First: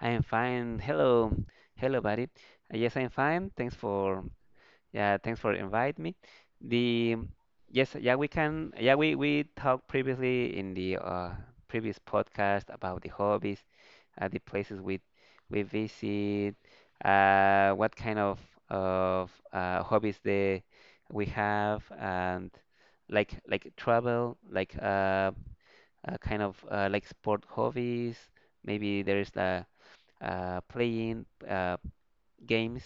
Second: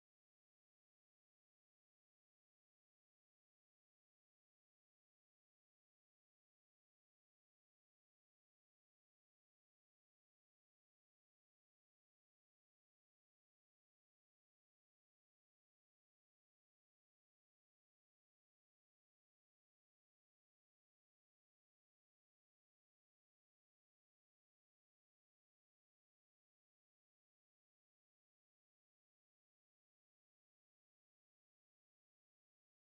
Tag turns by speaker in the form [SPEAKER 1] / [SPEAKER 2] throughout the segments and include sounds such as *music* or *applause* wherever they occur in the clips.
[SPEAKER 1] I am fine. Hello, hello, buddy. Yes, I am fine. Thanks for inviting me. The yes, yeah, we can yeah, we talked previously in the previous podcast about the hobbies, the places we visit, what kind of hobbies they we have, and like travel, like kind of like sport hobbies. Maybe there's a playing games,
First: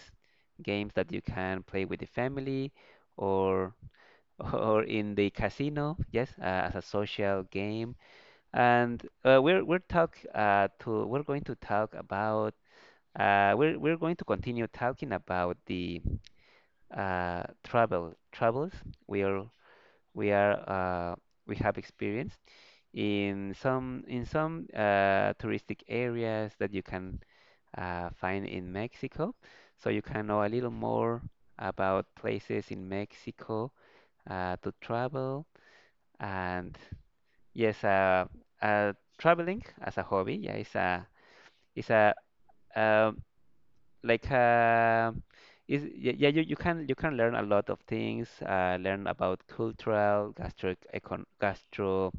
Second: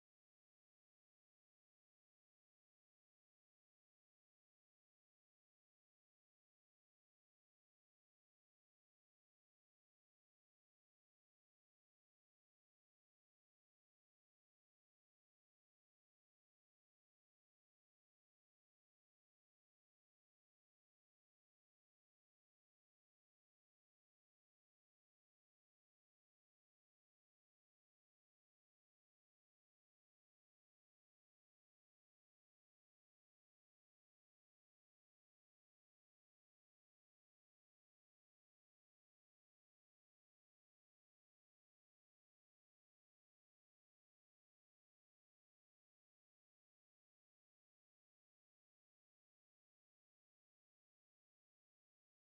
[SPEAKER 1] games that you can play with the family or *laughs* or in the casino, yes, as a social game. And we're going to talk about we're going to continue talking about the travels we are we are we have experienced in some touristic areas that you can find in Mexico. So you can know a little more about places in Mexico to travel. And yes, uh, traveling as a hobby, yeah, it's a um, like is yeah, yeah, you can learn a lot of things, learn about cultural gastro econ gastro.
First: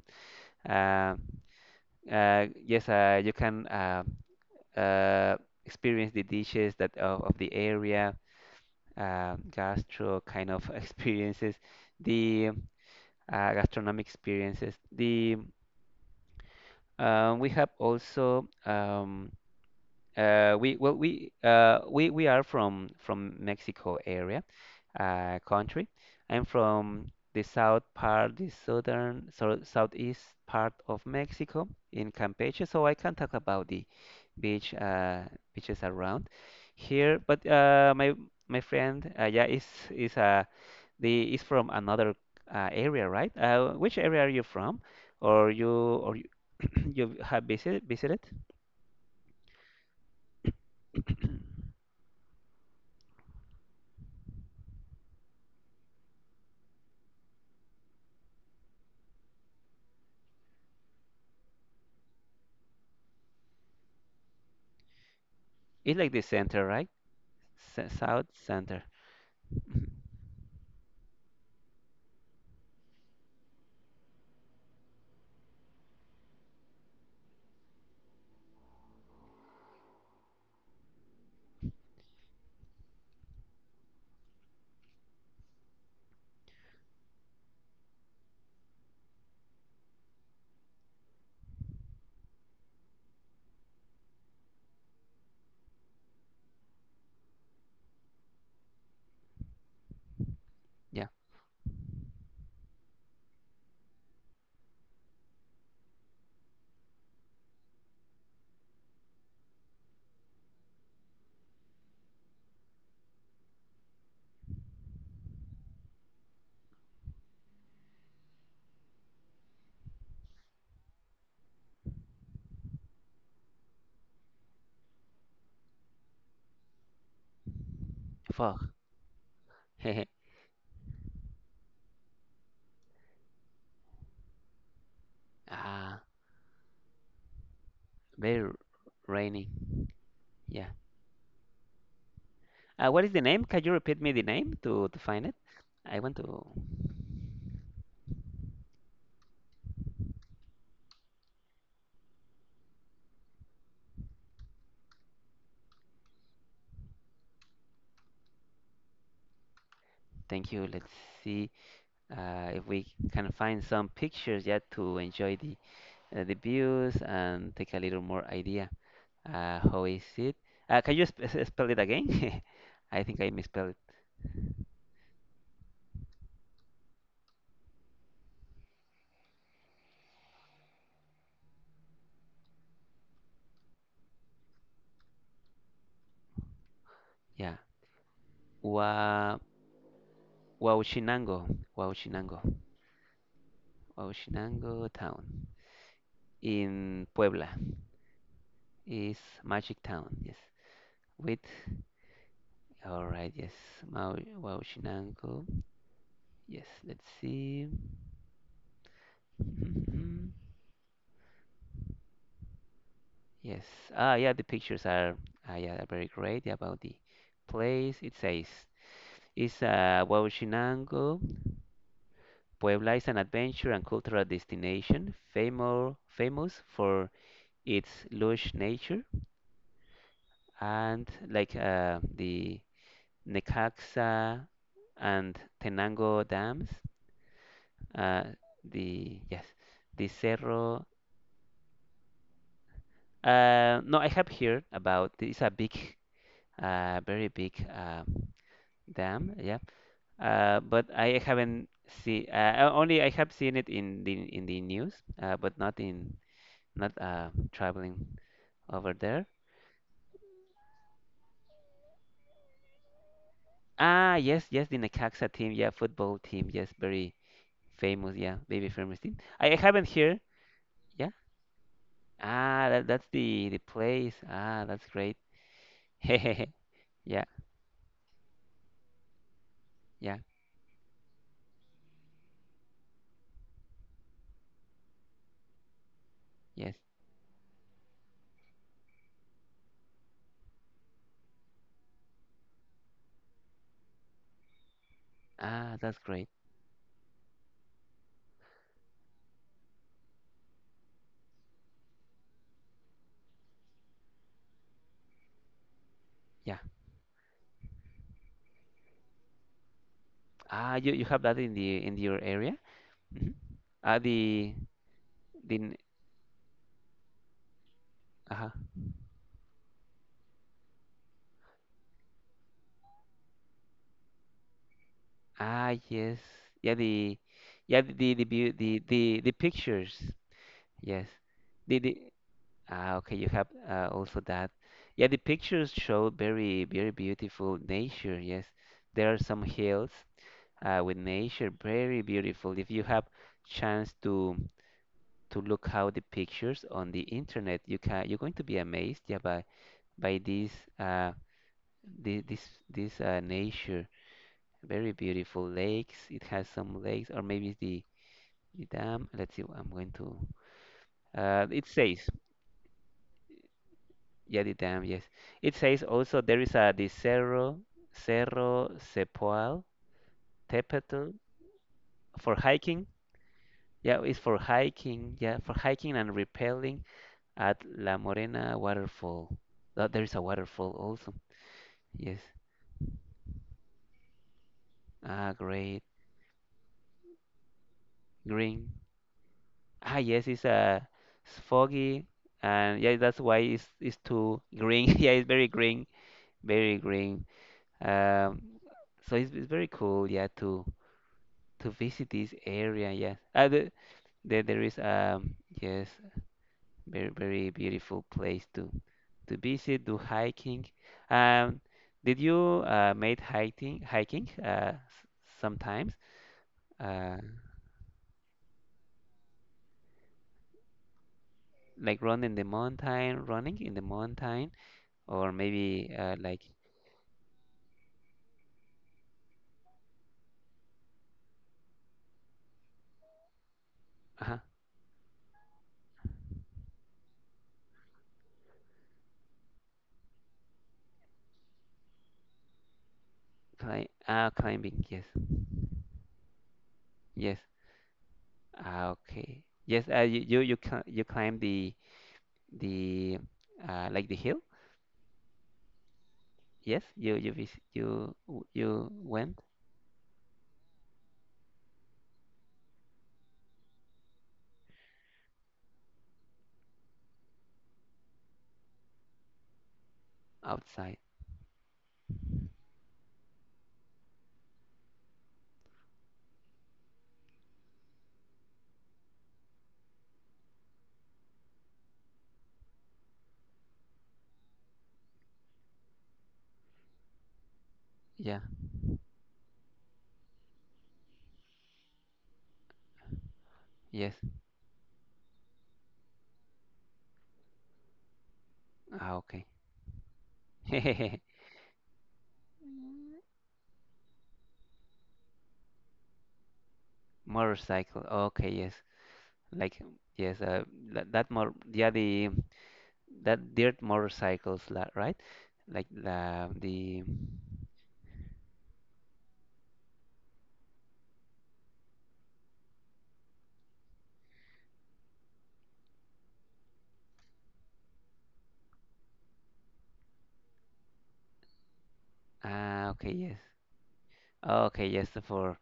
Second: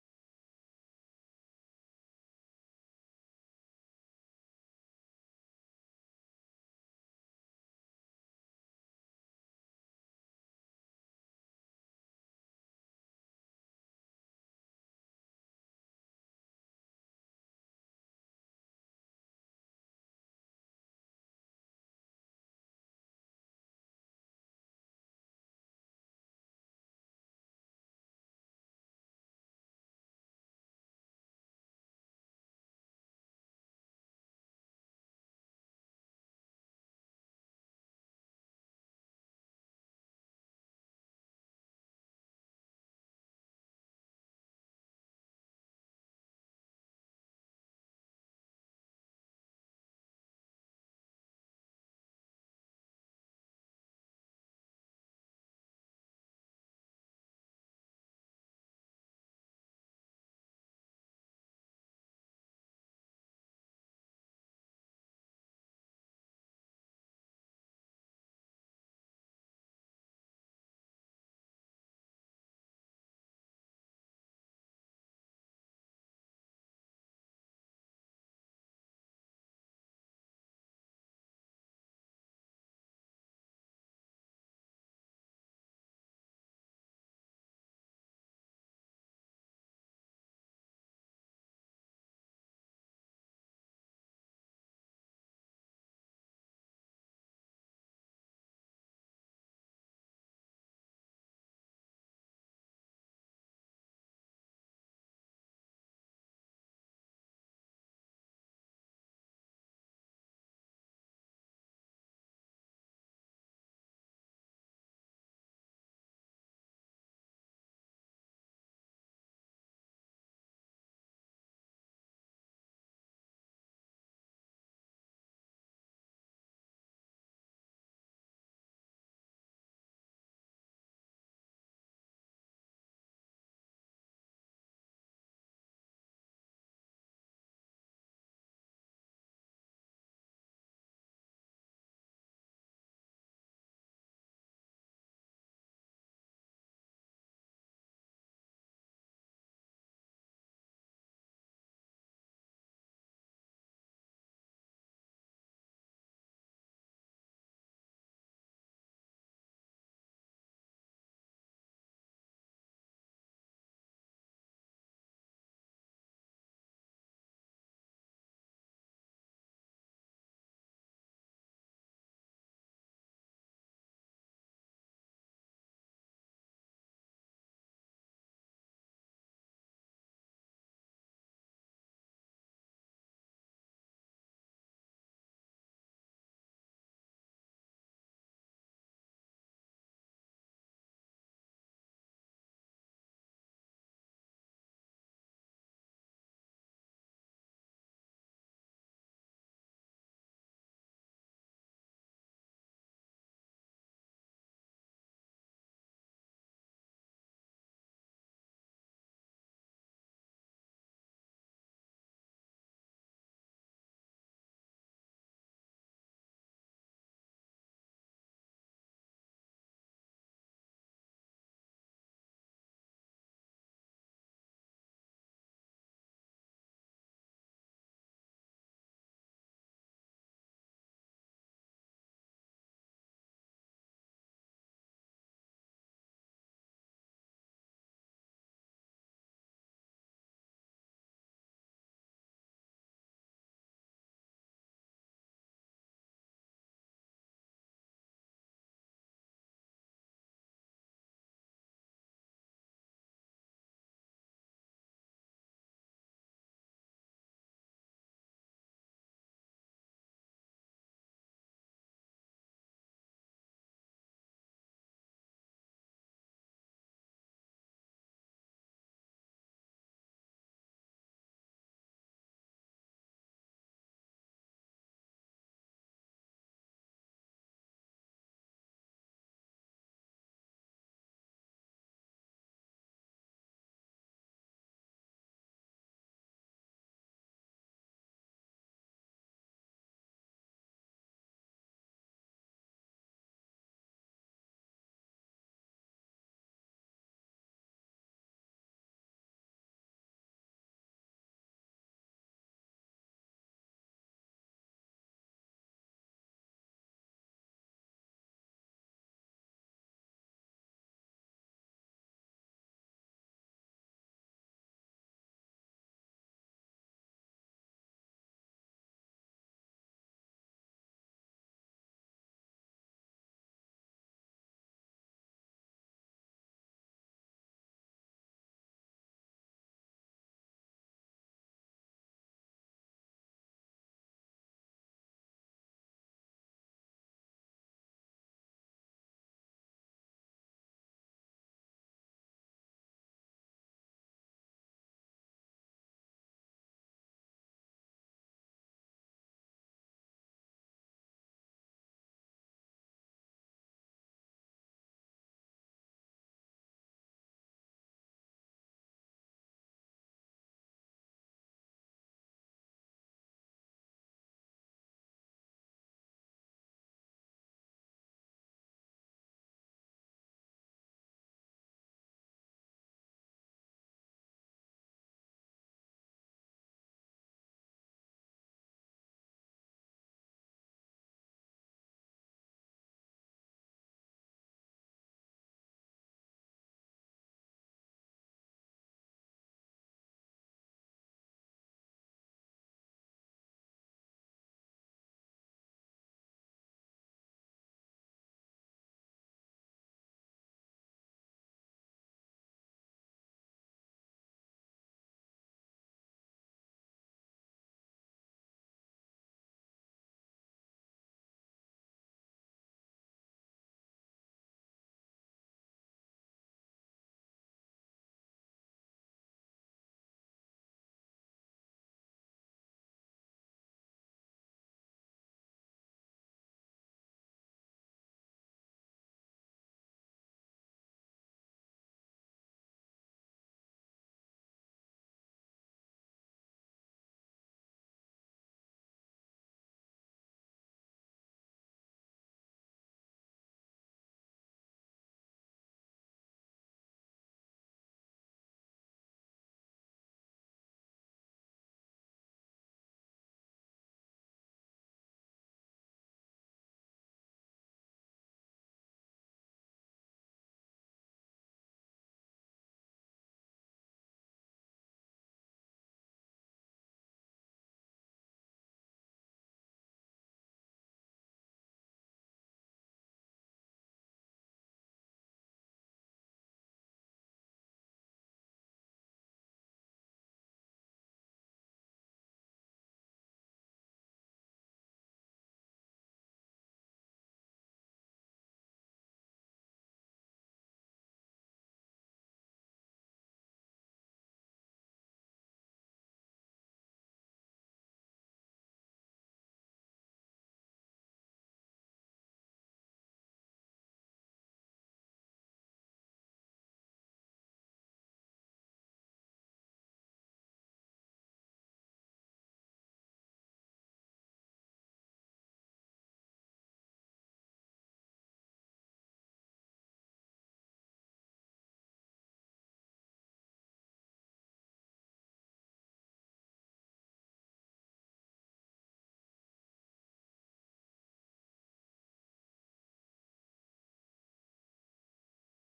[SPEAKER 1] Uh, yes, you can uh, experience the dishes of the area, gastro kind of *laughs* experiences, the gastronomic experiences. The We have also we well we are from Mexico area, country. I'm from the south part, the southern so southeast part of Mexico in Campeche, so I can talk about the beach uh, beaches around here. But my my friend, yeah, is a the is from another area, right? Which area are you from, or you or you, *clears throat* you have visited? *clears throat* It's like the center, right? S south center. Yeah. Fog. *laughs* Ah, very rainy. Yeah. What is the name? Can you repeat me the name to find it? I want to. Thank you. Let's see if we can find some pictures yet to enjoy the views and take a little more idea. How is it? Can you spell it again? *laughs* I think I misspelled it. Yeah. Wa Huauchinango, Huauchinango, Huauchinango town in Puebla is magic town. Yes. With all right. Yes. Mau Huauchinango. Yes. Let's see. *laughs* Mhm. Yes. Ah, yeah. The pictures are ah, yeah are very great about the place. It says it's Huauchinango. Puebla is an adventure and cultural destination famous for its lush nature and like the Necaxa and Tenango dams. Uh, the yes, the Cerro. No, I have heard about it's a big, very big dam. Yeah, but I haven't see. Only I have seen it in the news, but not in not traveling over there. Ah, yes, yes, the Necaxa team, yeah, football team, yes, very famous, yeah, very famous team. I haven't heard, yeah. That's the place. Ah, that's great. *laughs* Hehehe. Yeah, yeah, yes. Ah, that's great. Yeah. Ah, you have that in the in your area? Hmm Ah, the the n- uh-huh. Ah, yes, yeah, the yeah the pictures, yes, the Ah, okay, you have also that. Yeah, the pictures show very, very beautiful nature. Yes, there are some hills with nature, very beautiful. If you have chance to look out the pictures on the internet, you can you're going to be amazed, yeah, by this uh the, this nature. Very beautiful lakes. It has some lakes, or maybe it's the dam. Let's see. I'm going to. It says. Yeah, the dam, yes. It says also there is a the Cerro, Cerro Sepoal, Tepetl for hiking. Yeah, it's for hiking. Yeah, for hiking and rappelling at La Morena waterfall. There is a waterfall also. Yes. Ah, great. Green. Ah, yes, it's foggy, and yeah, that's why it's too green. *laughs* Yeah, it's very green, very green. Um, so it's very cool. Yeah, too to visit this area. Yes, there is yes very very beautiful place to visit, do hiking. Um, did you made hiking sometimes uh like run in the mountain, running in the mountain, or maybe like uh climb climbing. Yes, yes. Ah, okay. Yes, you, cl you climb the the like the hill. Yes, you you went outside. Yeah. Yes. Ah, okay. *laughs* Motorcycle. Okay. Yes. Like yes. That more. Yeah. The that dirt motorcycles. Right. Like the the. Ah. Okay. Yes. Okay. Yes. For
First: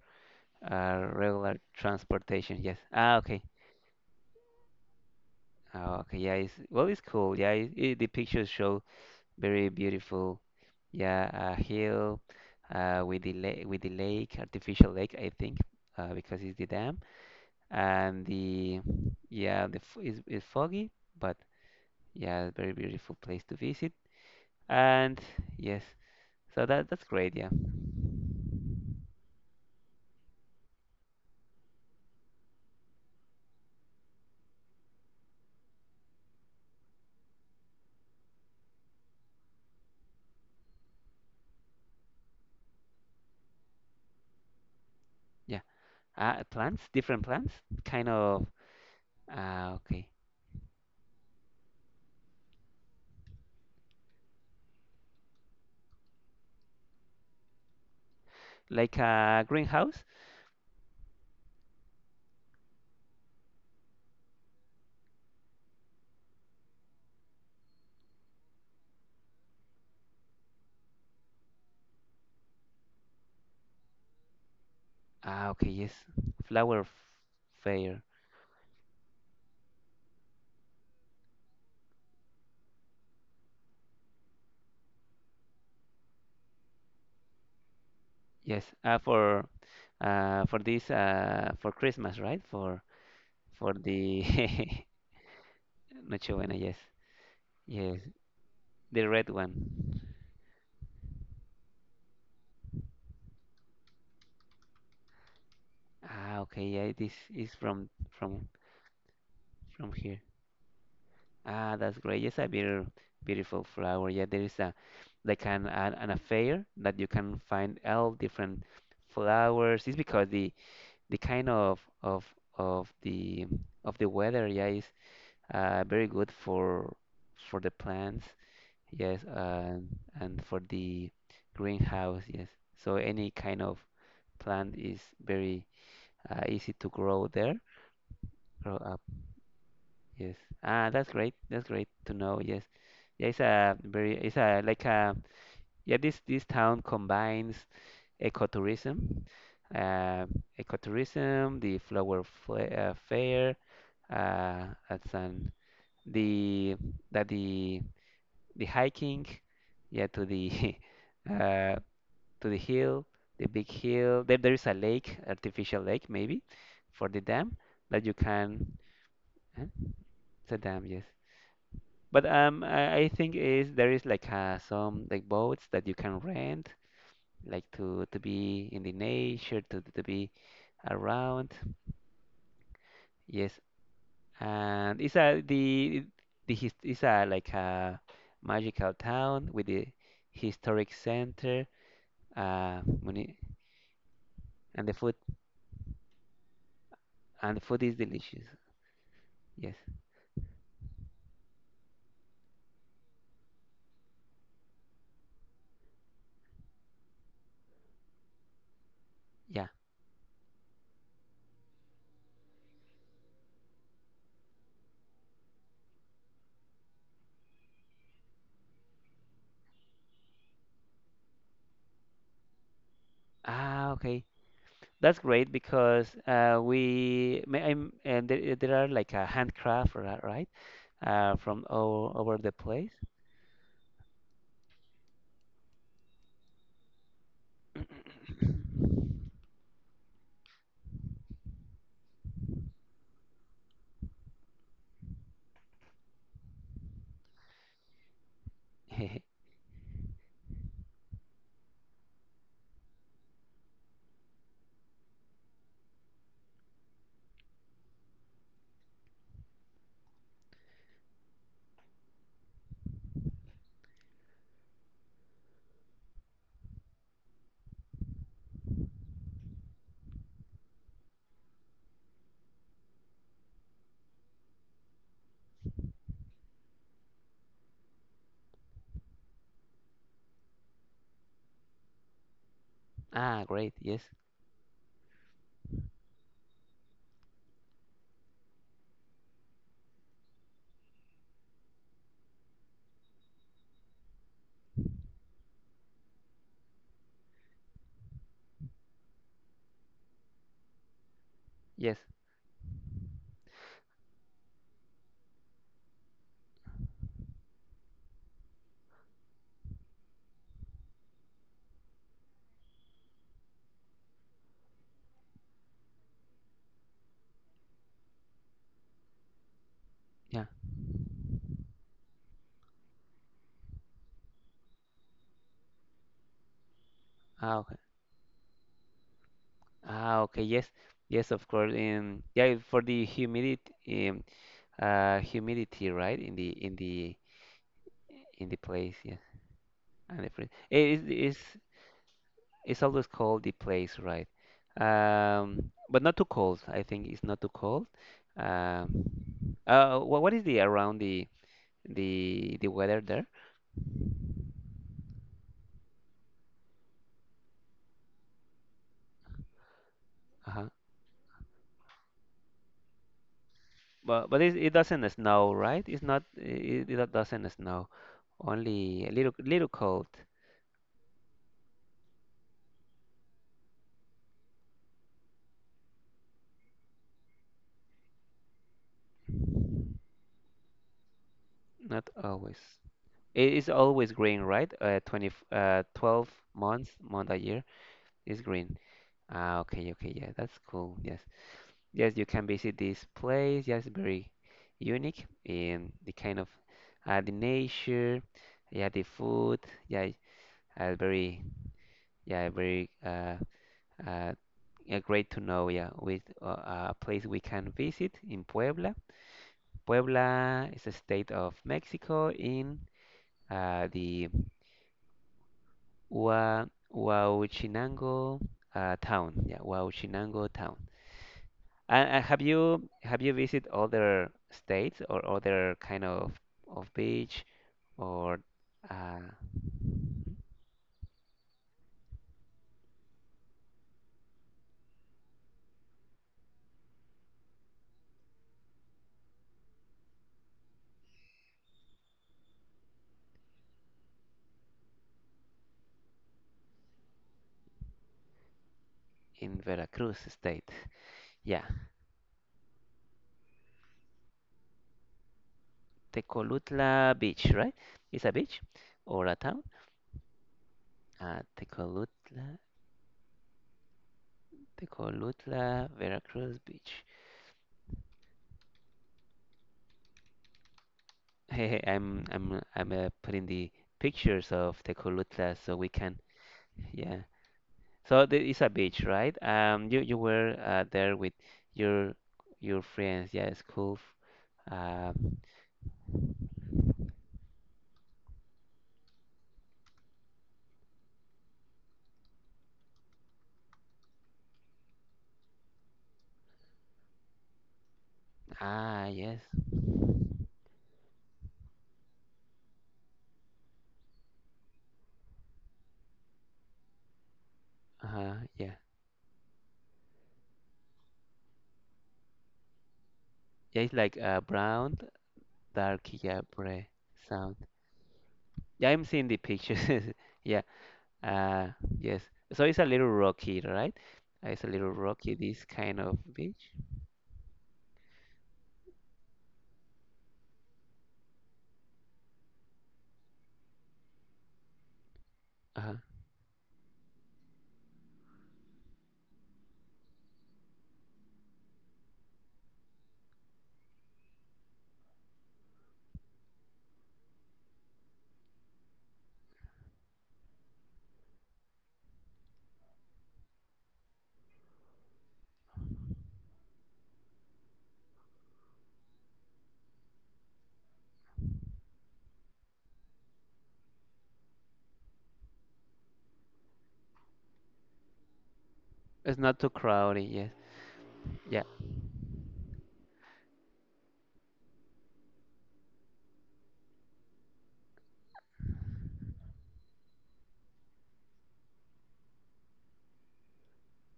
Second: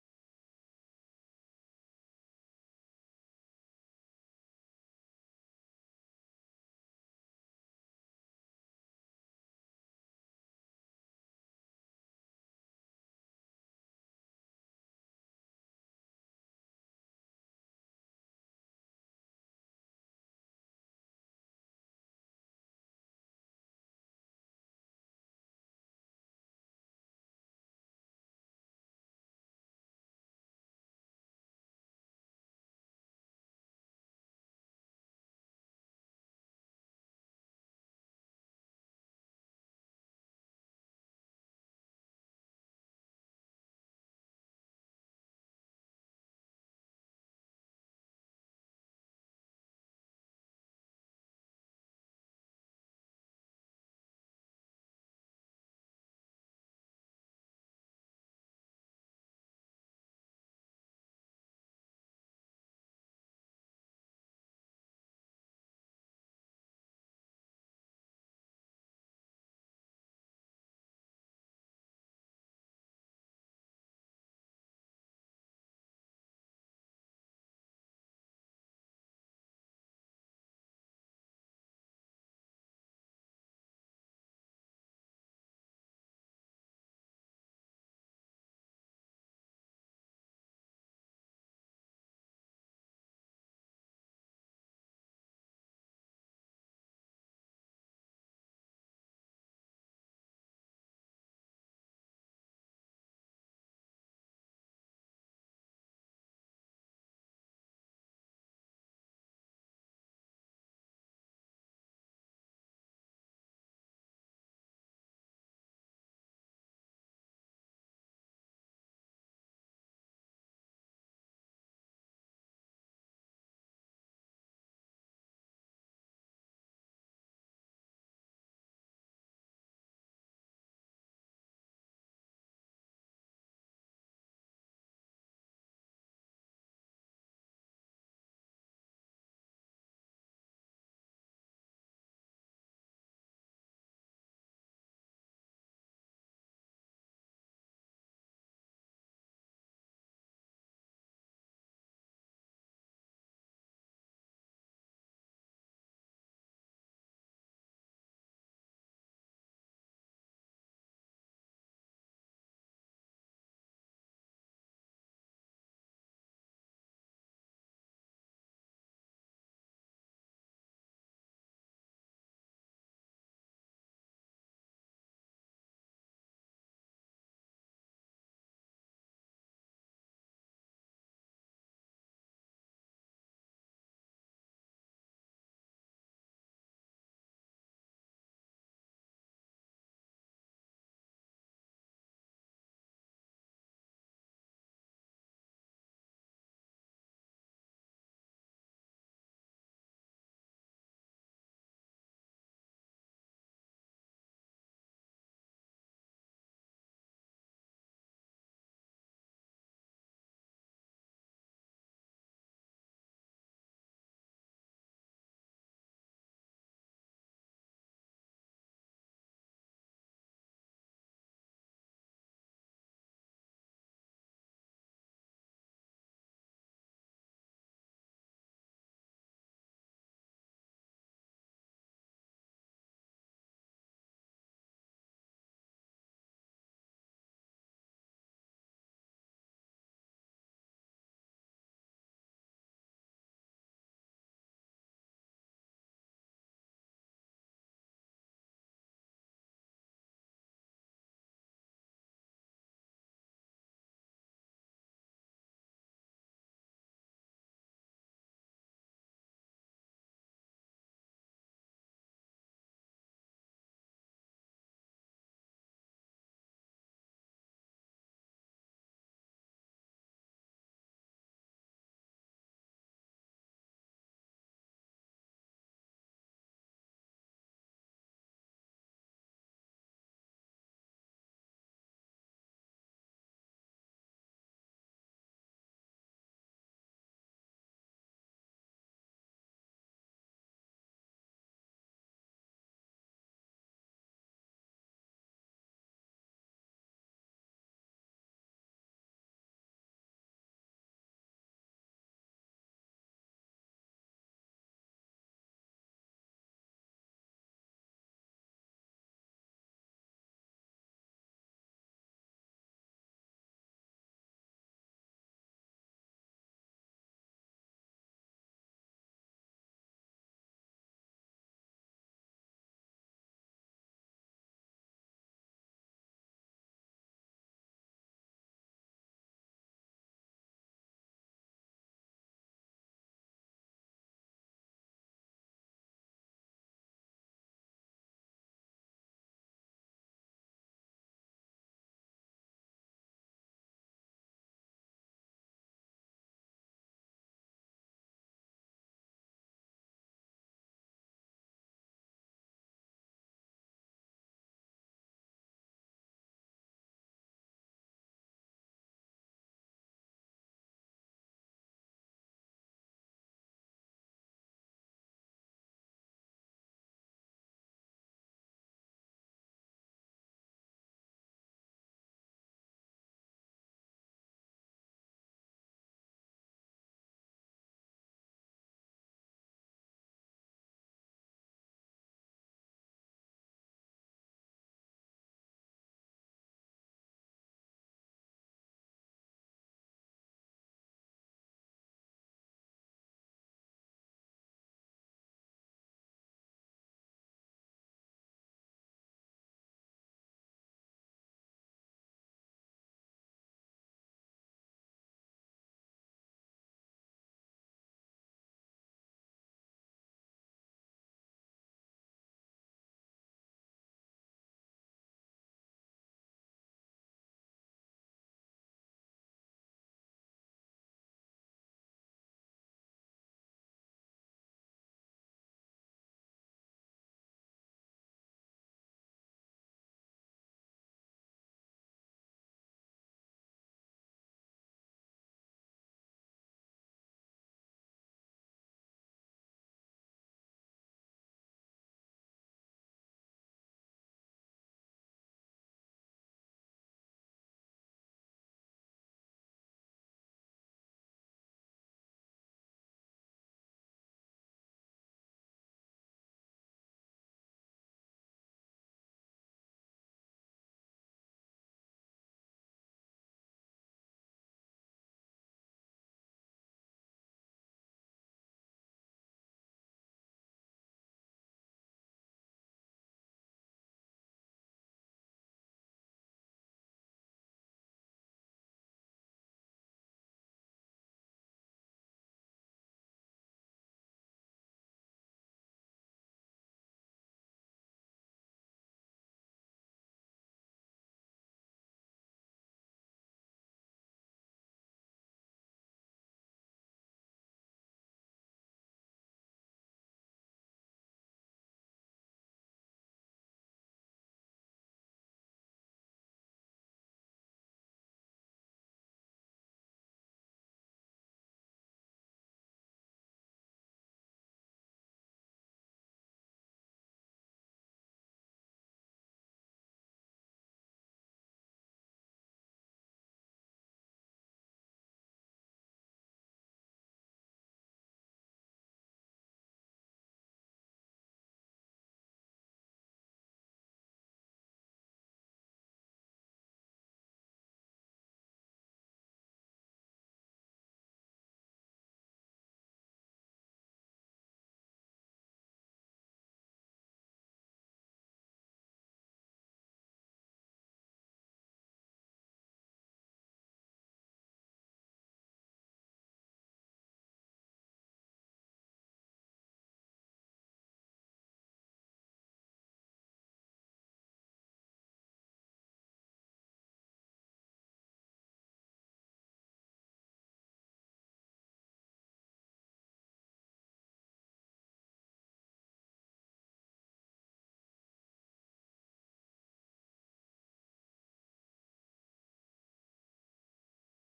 [SPEAKER 1] regular transportation. Yes. Ah. Okay. Ah, okay. Yeah. It's well. It's cool. Yeah. The pictures show very beautiful. Yeah, a hill with the lake, artificial lake, I think, because it's the dam. And the yeah, the f is foggy, but yeah, very beautiful place to visit. And yes, so that that's great. Yeah, yeah. Plants, different plants, kind of. Ah, okay. Like a greenhouse. Ah, okay. Yes, flower f- fair. Yes, for this for Christmas, right? For the *laughs* Nochebuena, yes, yes, the red one. Ah, okay, yeah, this is from from here. Ah, that's great. Yes, a beautiful flower. Yeah, there is a like an affair that you can find all different flowers. It's because the kind of the of the weather, yeah, is very good for the plants. Yes, and for the greenhouse, yes. So any kind of plant is very easy to grow there, grow up. Yes. Ah, that's great. That's great to know. Yes. Yeah, it's a very, it's a like a, yeah, this town combines ecotourism, uh, ecotourism, the fair, at San, the that the hiking, yeah, to the *laughs* uh, to the hill, the big hill. There is a lake, artificial lake maybe, for the dam that you can. Huh? It's a dam, yes. But I think is there is like some like boats that you can rent, like to be in the nature, to be around. Yes, and it's a the his, it's a like a magical town with the historic center, uh, muni- and the food and the food is delicious. Yes. Yeah. Ah, okay. That's great because and there are like a handcraft, right? From all over the place. *coughs* Ah, great. Yes. Yes. Yeah. Ah, okay. Ah, okay. Yes. Yes, of course. Yeah, for the humidity, um, humidity, right? In the in the in the place. Yes. And the fri- eh, is it's always cold the place, right? But not too cold. I think it's not too cold. Um, what is the around the the weather there? Uh-huh. But it, it doesn't snow, right? It's not. It doesn't snow. Only a little cold. Not always. It is always green, right? 12 months, month a year is green. Ah, okay, okay, yeah, that's cool. Yes. Yes, you can visit this place. Yes, very unique in the kind of the nature, yeah, the food, yeah, uh, very, yeah, very uh, yeah, great to know. Yeah, with a place we can visit in Puebla. Puebla is a state of Mexico in uh, the Hua- Huauchinango town. Yeah, Huauchinango town. And have you visited other states or other kind of beach or uh, in Veracruz state? Yeah, Tecolutla Beach, right? It's a beach or a town? Uh, Tecolutla, Tecolutla, Veracruz Beach. *laughs* Hey, hey, I'm putting the pictures of Tecolutla so we can, yeah, so there is a beach, right? You you were there with your your friends, yeah, school. Uh, ah, yes. Uh-huh, yeah. Yeah, it's like brown, dark, yeah, gray sound. Yeah, I'm seeing the pictures. *laughs* Yeah. Uh, yes. So it's a little rocky, right? It's a little rocky, this kind of beach. Uh-huh. It's not too crowded. Yes. Yeah.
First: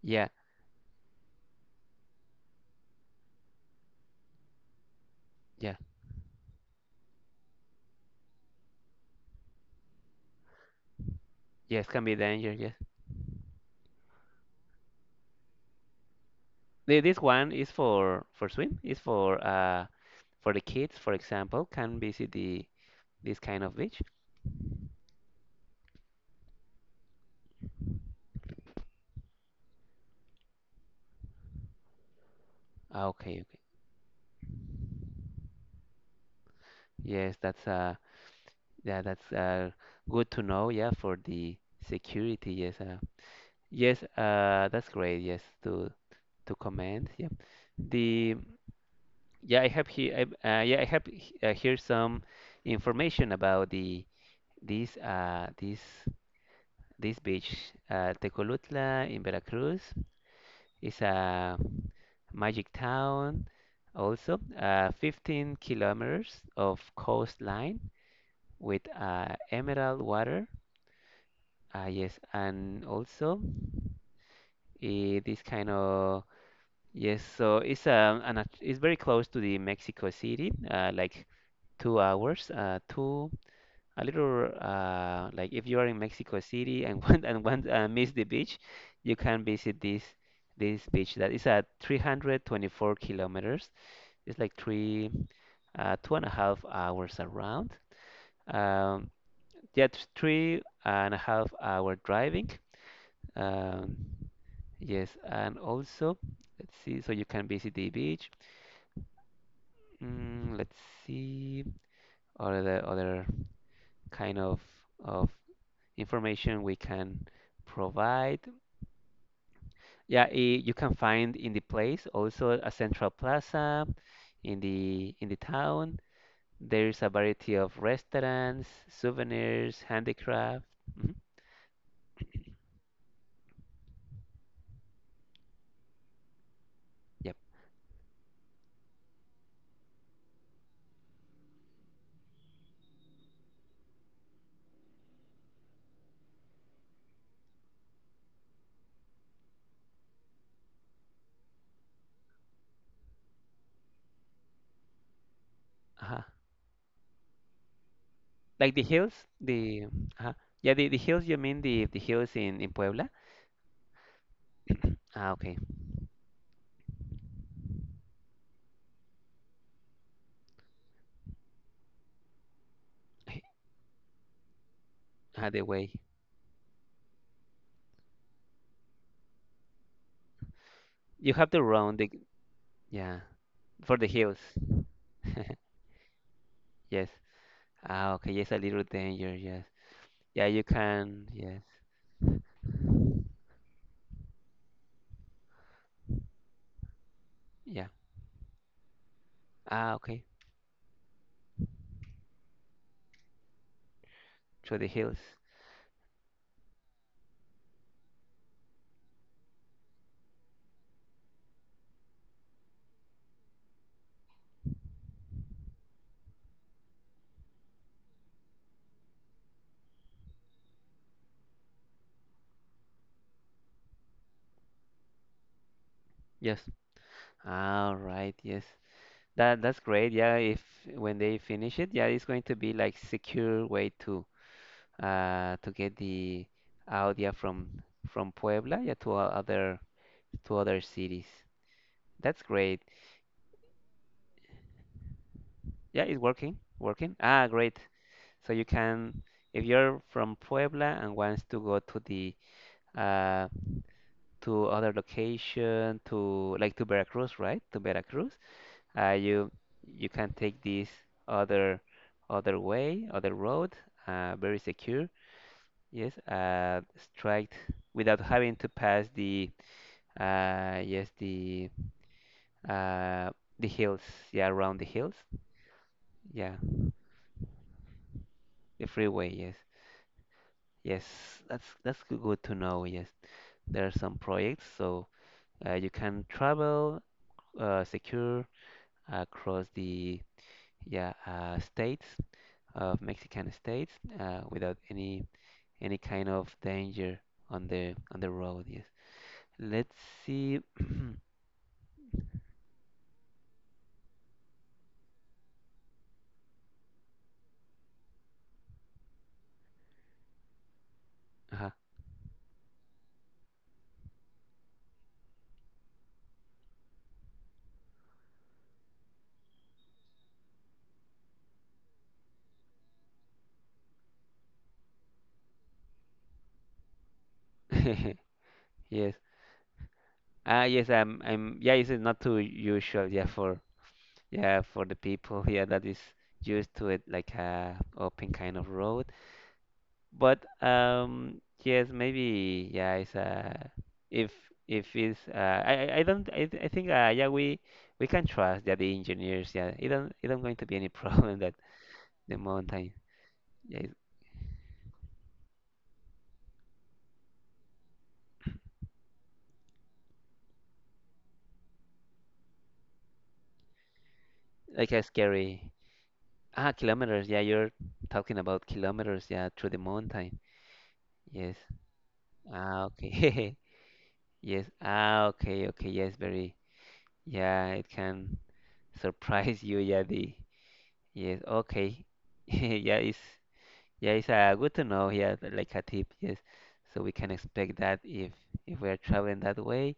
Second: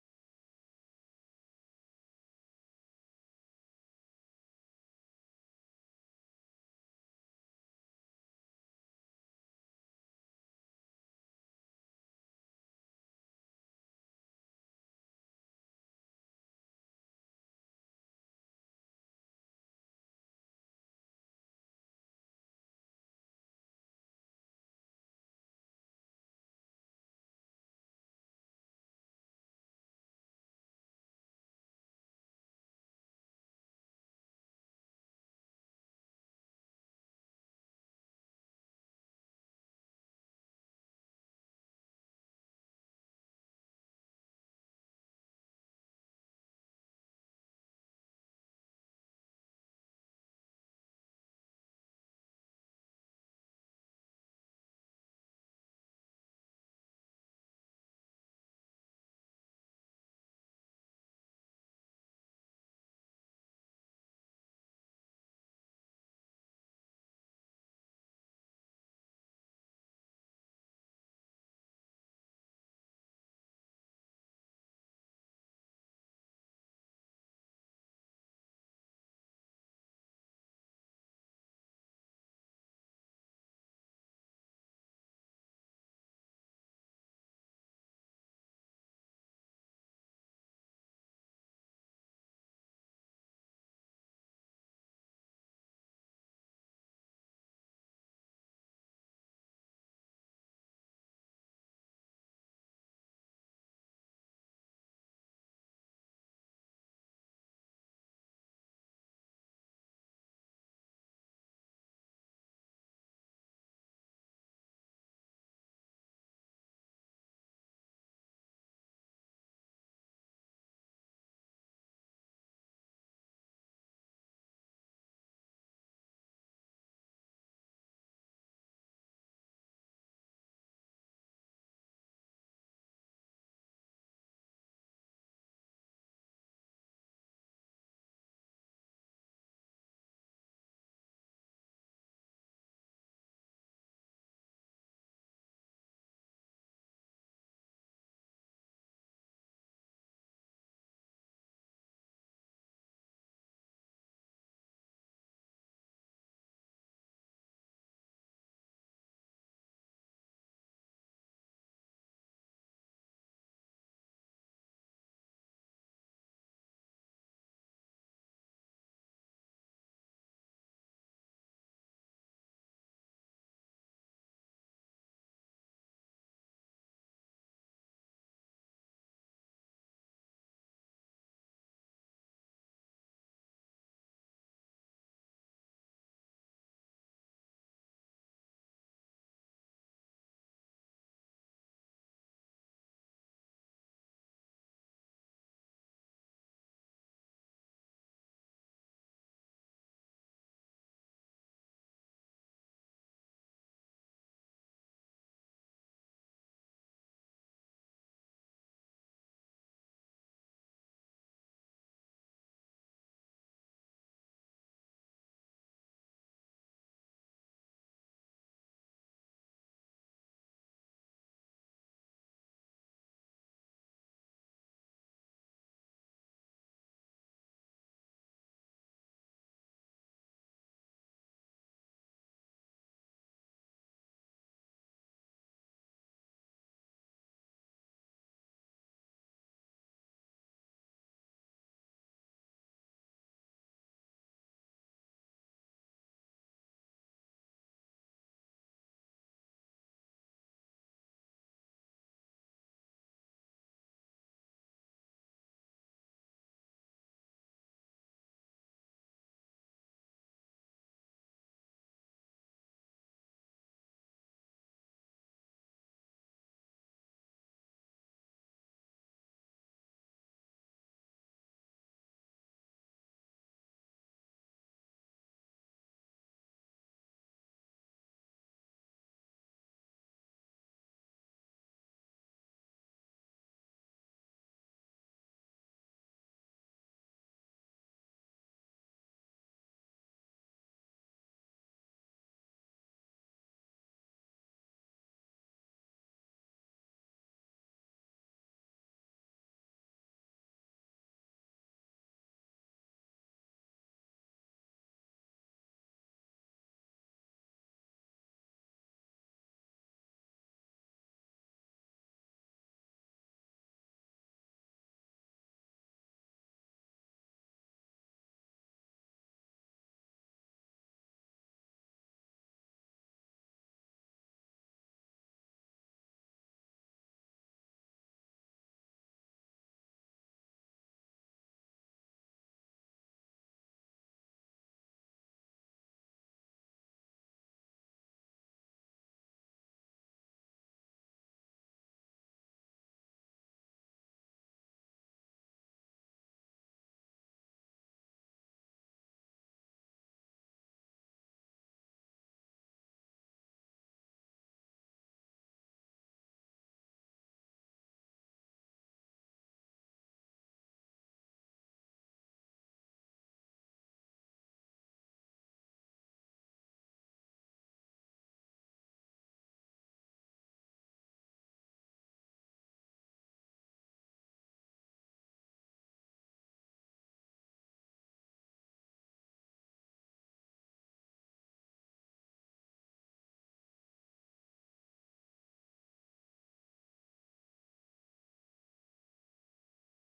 [SPEAKER 1] Yeah. Yeah. Yes, can be dangerous. Yes. This one is for swim, is for the kids, for example, can visit the this kind of beach. Ah, okay, okay. Yes, that's yeah, that's good to know, yeah, for the security. Yes, yes, that's great. Yes, to comment. Yeah. The yeah, I have here I, yeah, I have here some information about the this this beach Tecolutla in Veracruz. It's a magic town also, 15 kilometers of coastline with emerald water. Yes, and also eh, this kind of yes, so it's an, at- it's very close to the Mexico City, like 2 hours, two a little like if you are in Mexico City and *laughs* want miss the beach, you can visit this beach that is at 324 kilometers. It's like two and a half hours around. Um, yeah, three and a half hour driving. Um, yes, and also, let's see, so you can visit the beach. Mm, let's see, other kind of information we can provide. Yeah, you can find in the place also a central plaza in the town. There is a variety of restaurants, souvenirs, handicraft. Hmm. Yep. Uh-huh. Like the hills, the uh yeah, the hills, you mean the hills in Puebla? Ah, okay. *laughs* Ah, the way. You have to round the, yeah, for the hills. *laughs* Yes. Ah, okay. Yes, a little danger. Yes. Yeah, you can. Yes. Yeah. Ah, okay. Through the hills. Yes. All right. Yes. That's great. Yeah. If when they finish it, yeah, it's going to be like secure way to, to get the audio from Puebla, yeah, to other cities. That's great. Yeah, it's working. Ah, great. So you can, if you're from Puebla and wants to go to the, uh, to other location, to like to Veracruz, right? To Veracruz, you you can take this other other way, other road, very secure. Yes, straight without having to pass the, yes, uh, the hills. Yeah, around the hills. Yeah, the freeway. Yes, yes. That's good to know. Yes, there are some projects so, you can travel secure across the, yeah, states of Mexican states, without any any kind of danger on the road. Yes. Let's see. *coughs* *clears throat* uh *laughs* Yes. Ah, yes. I'm. Yeah. It's not too usual. Yeah. For yeah, for the people *laughs* here that is used to it like a open kind of road. But yes, maybe yeah, it's if if it's I don't I, I think yeah we can trust, yeah, the engineers, yeah, it don't going to be any *laughs* problem that the mountain, yeah, it's like a scary, ah, kilometers, yeah, you're talking about kilometers, yeah, through the mountain. Yes. Ah, okay. *laughs* Yes. Ah, okay, okay. Yes, very. Yeah, it can surprise you. Yeah, the yes. Okay. *laughs* Yeah, it's yeah, it's good to know. Yeah, like a tip. Yes, so we can expect that if we are traveling that way.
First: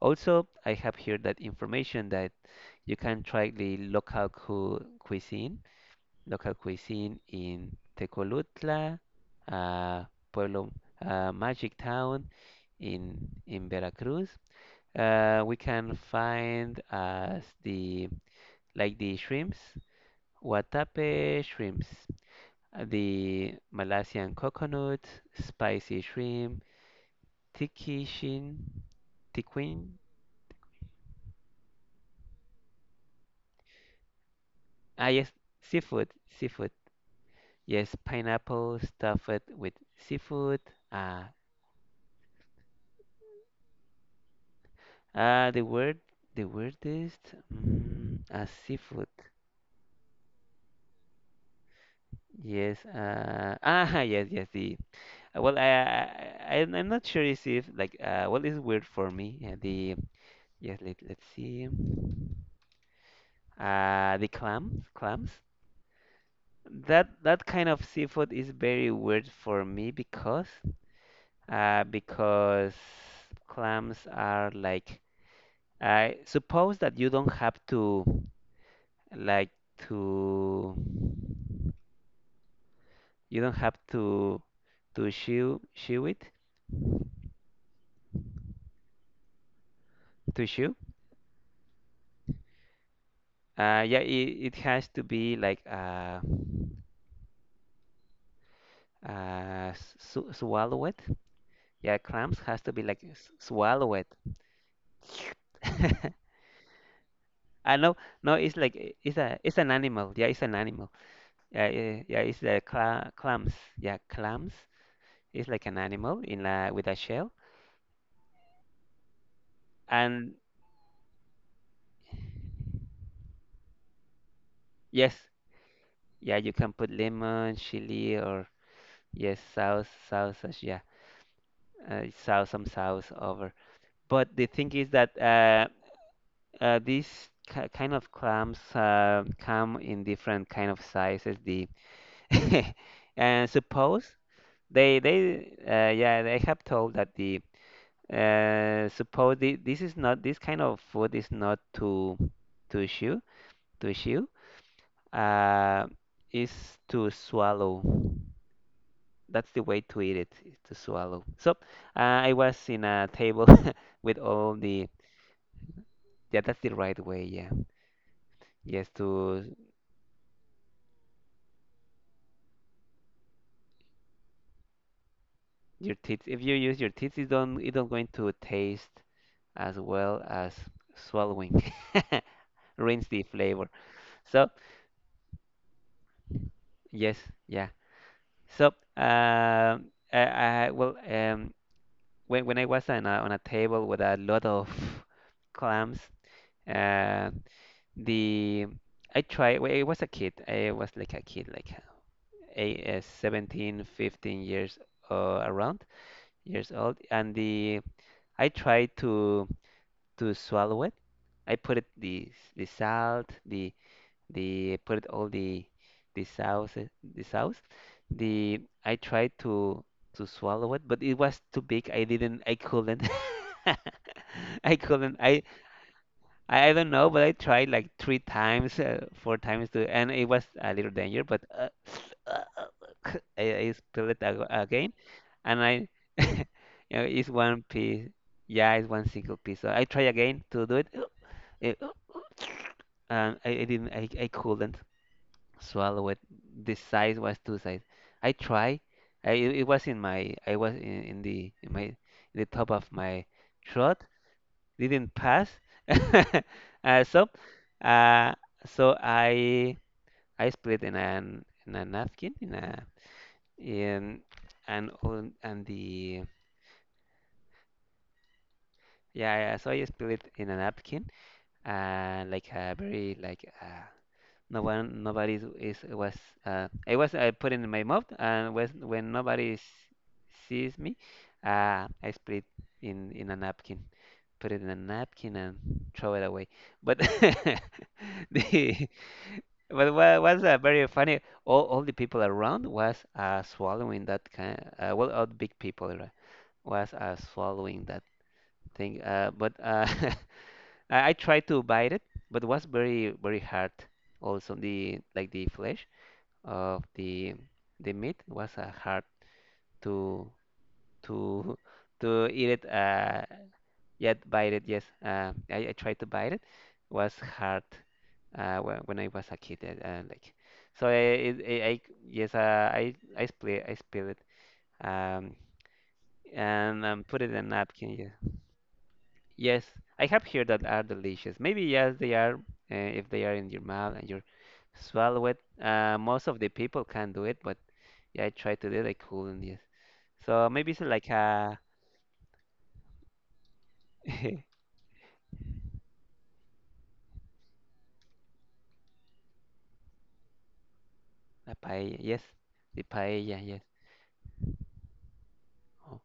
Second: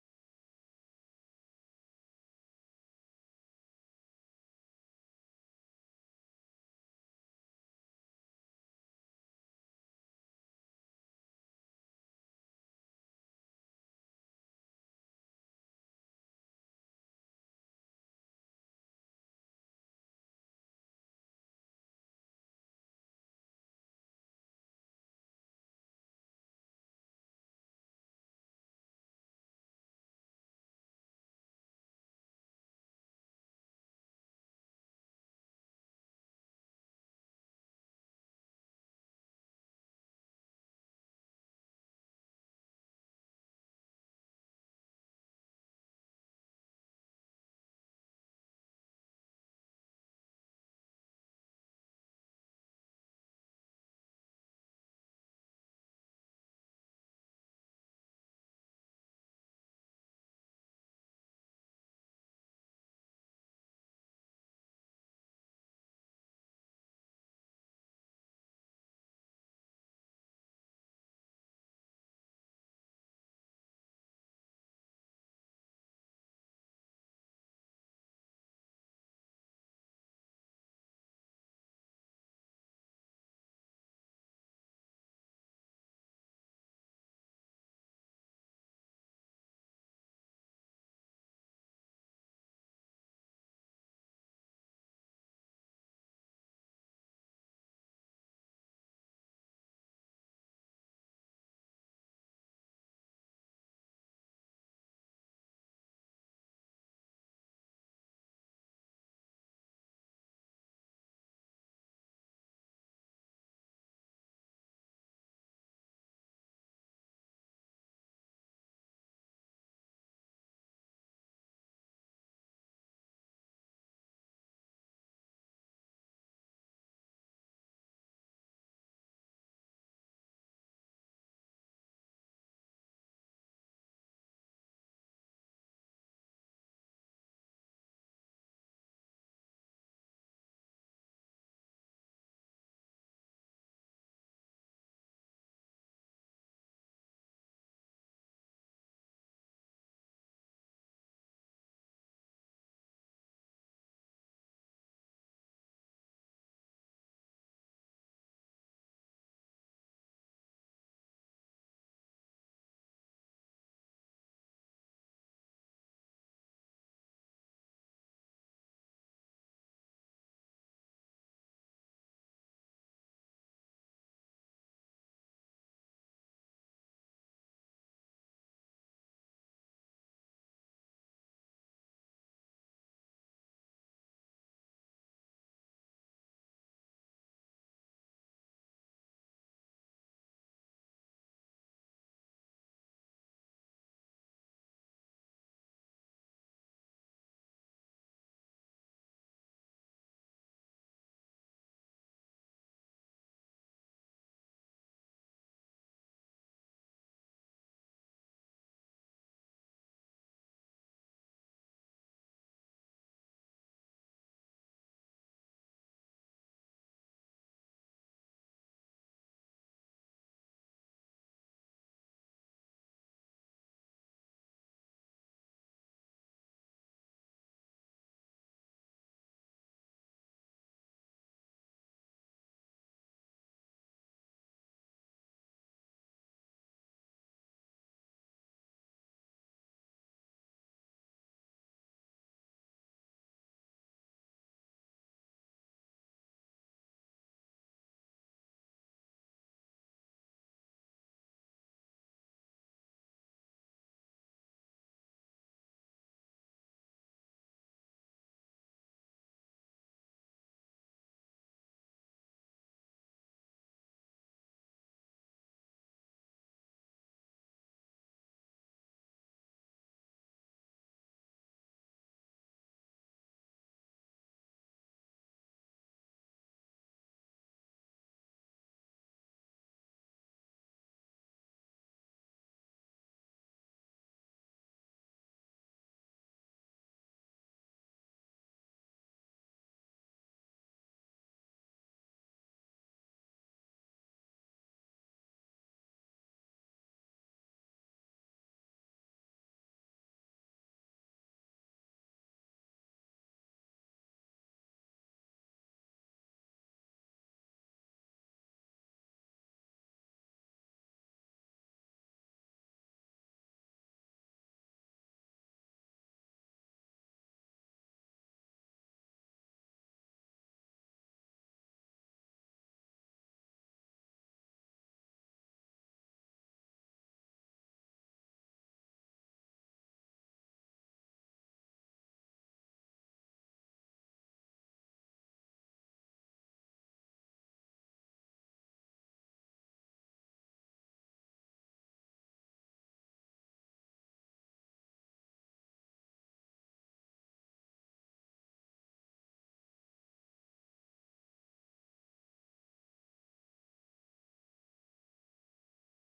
[SPEAKER 1] Also, I have here that information that you can try the local cu cuisine, local cuisine in Tecolutla, uh, Pueblo, Magic Town, in Veracruz. We can find as the like the shrimps, watape shrimps, the Malaysian coconut, spicy shrimp, tiki shin, tiquin. Ah, yes, seafood, seafood. Yes, pineapple stuffed with seafood. Ah, ah, the word, the weirdest, mm, ah, seafood. Yes, *laughs* yes, uh, well, I, I, I'm not sure is if, like, what is weird for me, yes, let's see. The clams. That kind of seafood is very weird for me because uh, because clams are like I suppose that you don't have to like to you don't have to chew it to chew. Yeah, it has to be like swallow it. Yeah, clams has to be like swallow it. *laughs* I know, no, it's like it's a it's an animal. Yeah, it's an animal. Yeah, it's the clams. Yeah, clams. It's like an animal in a with a shell. And yes, yeah, you can put lemon, chili, or yes, sausage. Yeah, sauce some sauce over. But the thing is that, these ki kind of clams come in different kind of sizes. The *laughs* and suppose they, yeah, they have told that the, suppose this kind of food is not to to chew to chew. Uh, is to swallow. That's the way to eat it, is to swallow. So, I was in a table *laughs* with all the, yeah, that's the right way. Yeah, yes, to your teeth. If you use your teeth, it don't going to taste as well as swallowing. *laughs* Rinse the flavor. So yes, yeah. So, um, I, when I was on a table with a lot of clams, uh, the I tried. Well, I was a kid. I was like a kid, like 17, 15 years, around years old, and the I tried to swallow it. I put it the salt, the put all the sauce, the sauce the I tried to swallow it, but it was too big I couldn't, *laughs* I couldn't, I don't know, but I tried like 3 times, 4 times to, and it was a little danger, but *sniffs* uh, uh, *sniffs* I spilled it ag again and I *laughs* you know, it's one piece, yeah, it's one single piece, so I try again to do it. *sniffs* it- *sniffs* and I didn't I couldn't swallow it. This size was two size. I tried. I was in, the top of my throat. Didn't pass. *laughs* uh, so uh, so I split in an in a napkin in a in and on and the yeah, yeah, so I split in a napkin, like a very like No one, nobody was. I was. I put in my mouth, and was when nobody sees me, I split in a napkin, put it in a napkin, and throw it away. But *laughs* the but what was, very funny. All the people around was, swallowing that kind. Well, all the big people, right, was, swallowing that thing. But *laughs* I tried to bite it, but it was very hard. Also the like the flesh of the meat was, hard to to *laughs* to eat it, yet bite it, yes, I tried to bite it. Was hard, when I was a kid, so I, I, yes, I split, I spill it, um and, put it in a napkin. Yes, yes, I have heard that are delicious. Maybe yes, they are, if they are in your mouth and you swallow it. Most of the people can do it, but yeah, I tried to do it. I couldn't. Yes. So maybe it's like a *laughs* a paella. Yes, the paella. Yes. Oh,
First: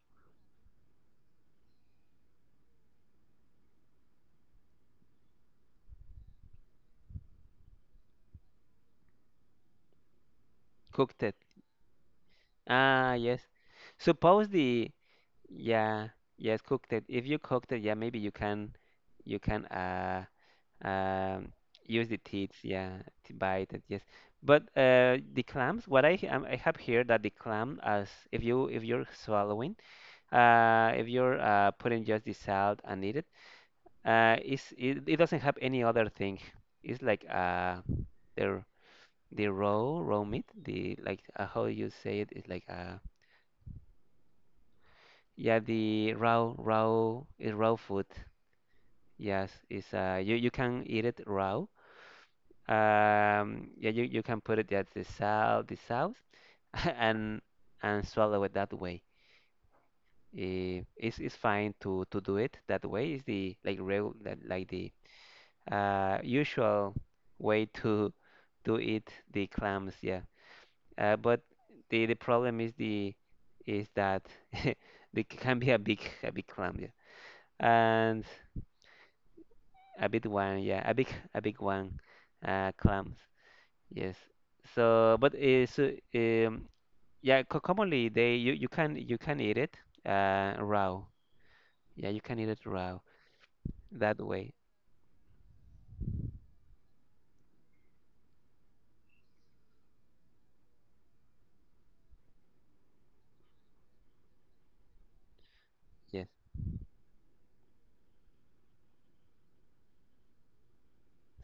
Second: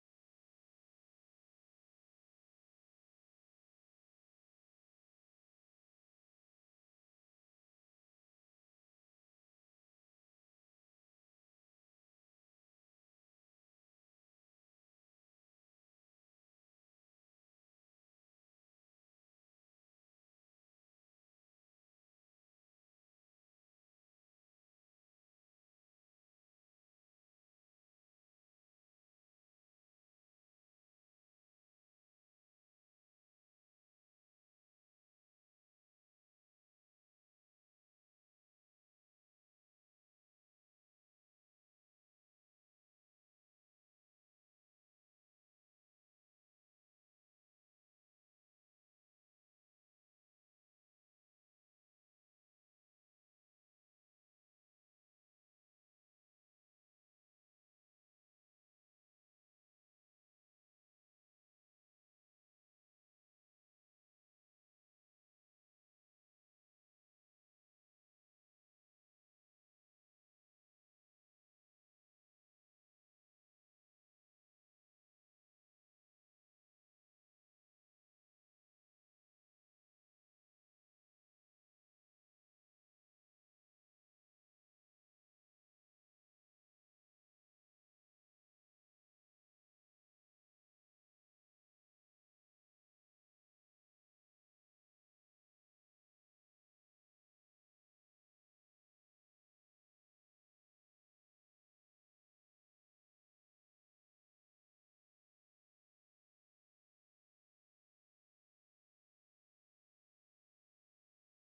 [SPEAKER 1] cooked it. Ah, yes. Suppose the yeah, yes, cooked it. If you cooked it, yeah, maybe you can Um, use the teeth, yeah, to bite it, yes. But, the clams, what I have here that the clam, as if you if you're swallowing, if you're, putting just the salt and eat it, is it, it doesn't have any other thing. It's like the raw meat, the like how you say it is like yeah the raw raw is raw food. Yes, is you you can eat it raw. Yeah, you can put it at the south, *laughs* and and swallow it that way. Eh, it's fine to do it that way. Is the like real like the, usual way to *laughs* to eat the clams. Yeah. But the problem is the is that *laughs* they can be a big clam. Yeah. And a big one. Yeah. A big one. Clams. Yes. So, but yeah, co commonly they you can eat it, raw. Yeah, you can eat it raw that way. Yes,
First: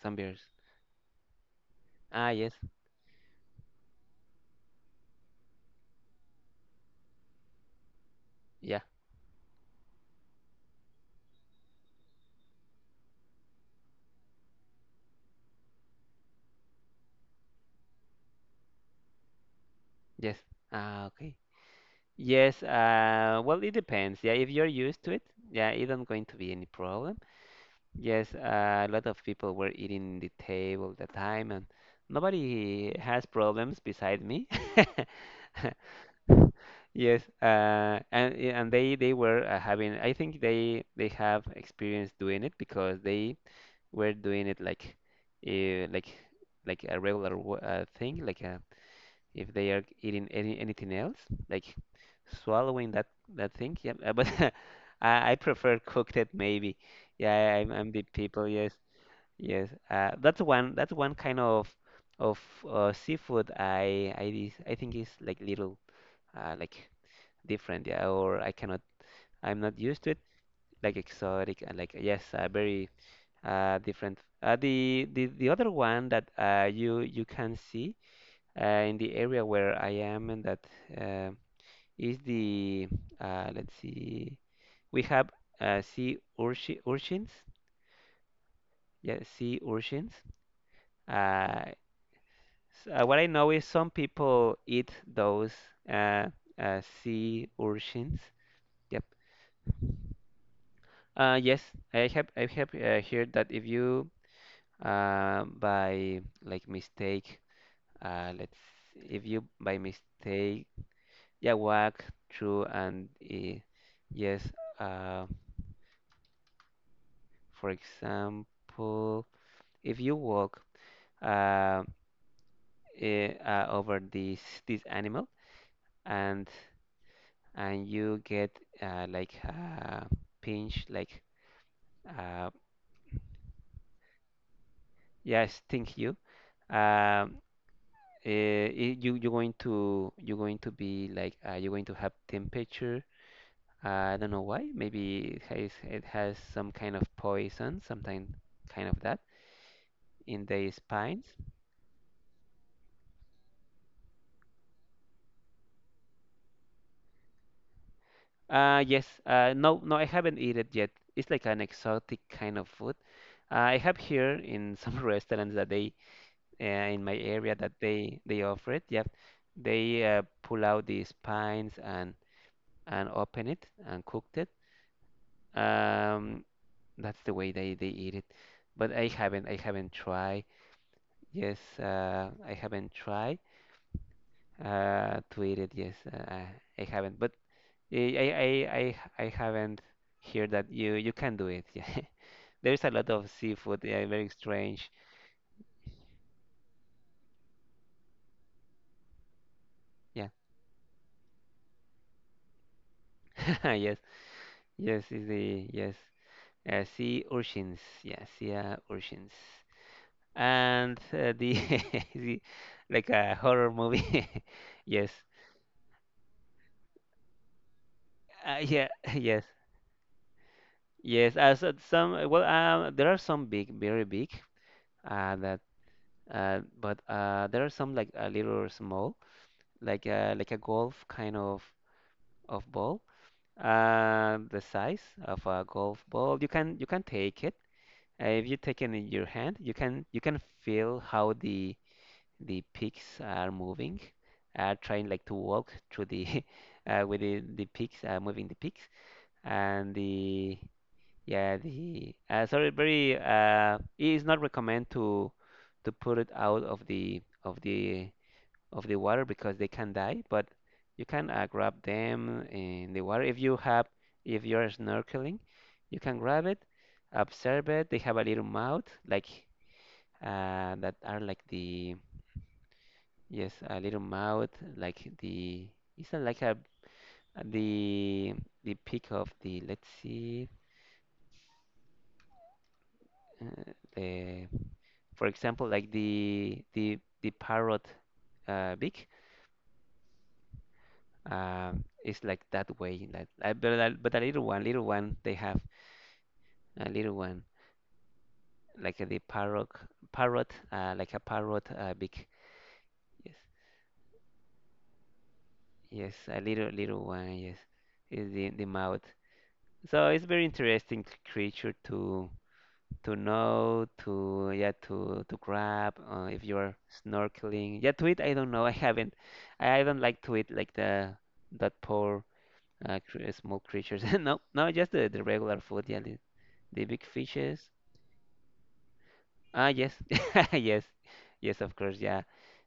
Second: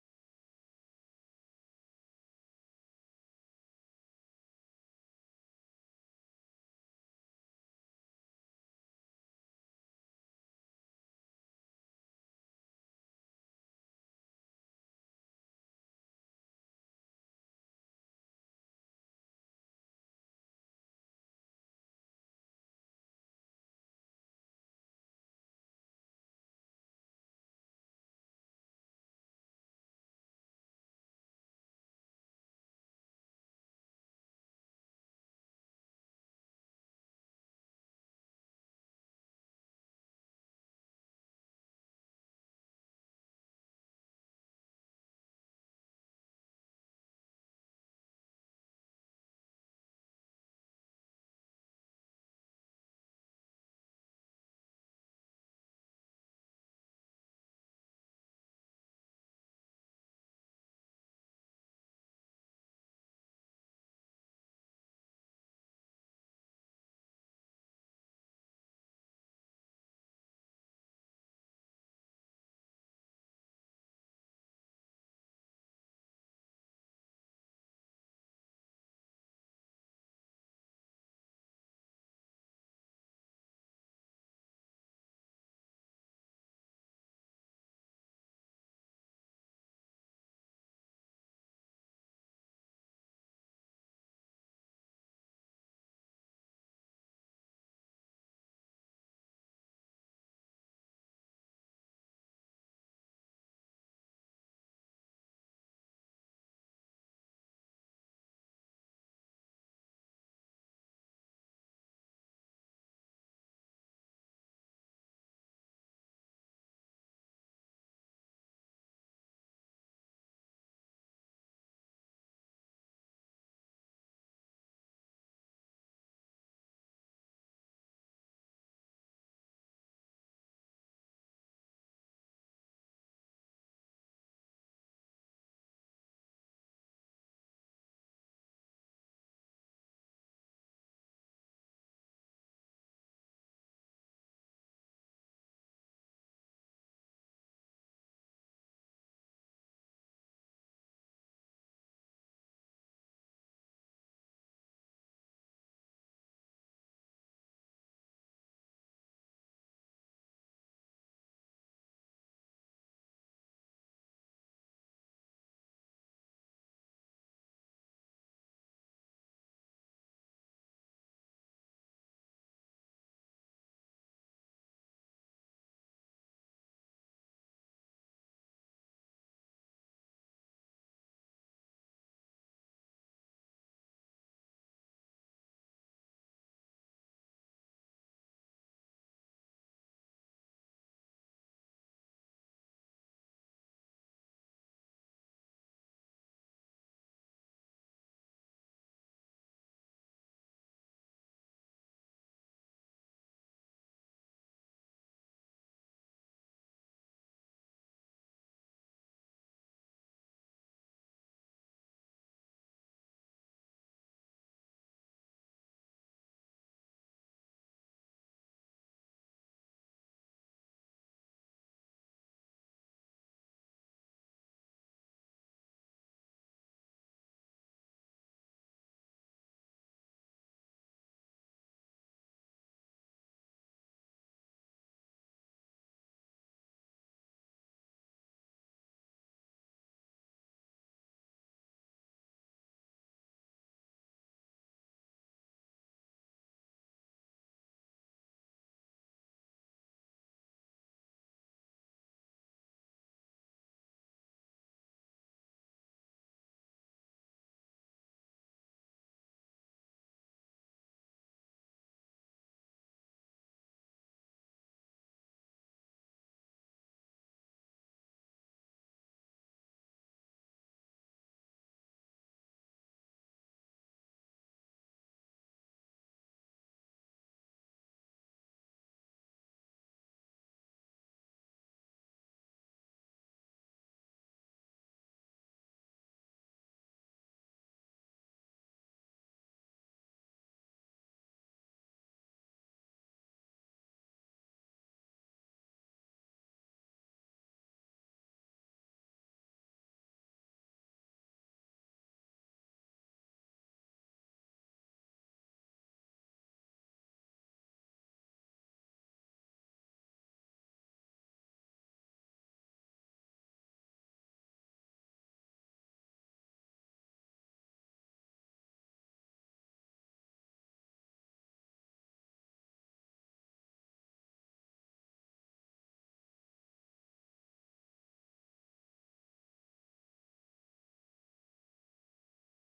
[SPEAKER 1] some beers. Ah, yes. Yeah. Yes. Ah, okay. Yes. Well, it depends. Yeah, if you're used to it, yeah, it don't going to be any problem. Yes. A lot of people were eating the table at the time, and nobody has problems beside me. *laughs* Yes, and yeah, and they were, having. I think they have experience doing it because they were doing it like, uh, like like a regular thing. Like, if they are eating anything else, like swallowing that thing. Yeah, but *laughs* I prefer cooked it maybe. Yeah, I'm the people. Yes, yes. That's one kind of of seafood. I think is like little like different, yeah, or I cannot, I'm not used to it, like exotic and like yes, very different. The other one that you can see in the area where I am and that uh, is the let's see, we have sea urchins, yeah, sea urchins. Uh, what I know is some people eat those uh, sea urchins. Yep. Yes, I have heard that if you by like mistake, let's if you by mistake, yeah, walk through and yes, uh, for example, if you walk uh, over this animal and and you get like a pinch, like uh, yeah, sting you. Um you're going to you're going to be like you're going to have temperature. I don't know why. Maybe it has some kind of poison, something kind of that in the spines. Yes. No, no, I haven't eaten it yet. It's like an exotic kind of food. I have here in some *laughs* restaurants that they in my area that they offer it. Yep. They pull out the spines and open it and cooked it. Um, That's the way they eat it. But I haven't tried. Yes, I haven't tried to eat it. Yes, I haven't. But I haven't heard that you can do it. *laughs* Yeah, there's a lot of seafood. Yeah, very strange. Yeah, *laughs* yes, yes is the yes sea urchins. Yeah, sea urchins. And *laughs* the like a horror movie. *laughs* Yes, yeah, *laughs* yes. Yes, as some well, there are some big, very big, uh, that, but there are some like a little small, like a golf kind of ball, the size of a golf ball. You can take it. If you take it in your hand, you can feel how the peaks are moving, trying like to walk through the *laughs* with the peaks, moving the peaks and the. Yeah, the sorry, very it is not recommend to put it out of the water because they can die. But you can grab them in the water if you have if you're snorkeling, you can grab it, observe it. They have a little mouth like that are like the yes a little mouth like the it's not like a the the peak of the let's see the. For example, like the the parrot beak, is like that way. Like, but a little one, they have a little one like the parrot parrot like a parrot beak. Yes, yes, a little little one. Yes, is the mouth. So it's very interesting creature to know to yeah to grab if you're snorkeling. Yeah, to eat I don't know. I haven't. I don't like to eat like the that poor small creatures. *laughs* no, no, just the regular food. Yeah, the big fishes. Ah, yes, *laughs* yes, yes, of course. Yeah,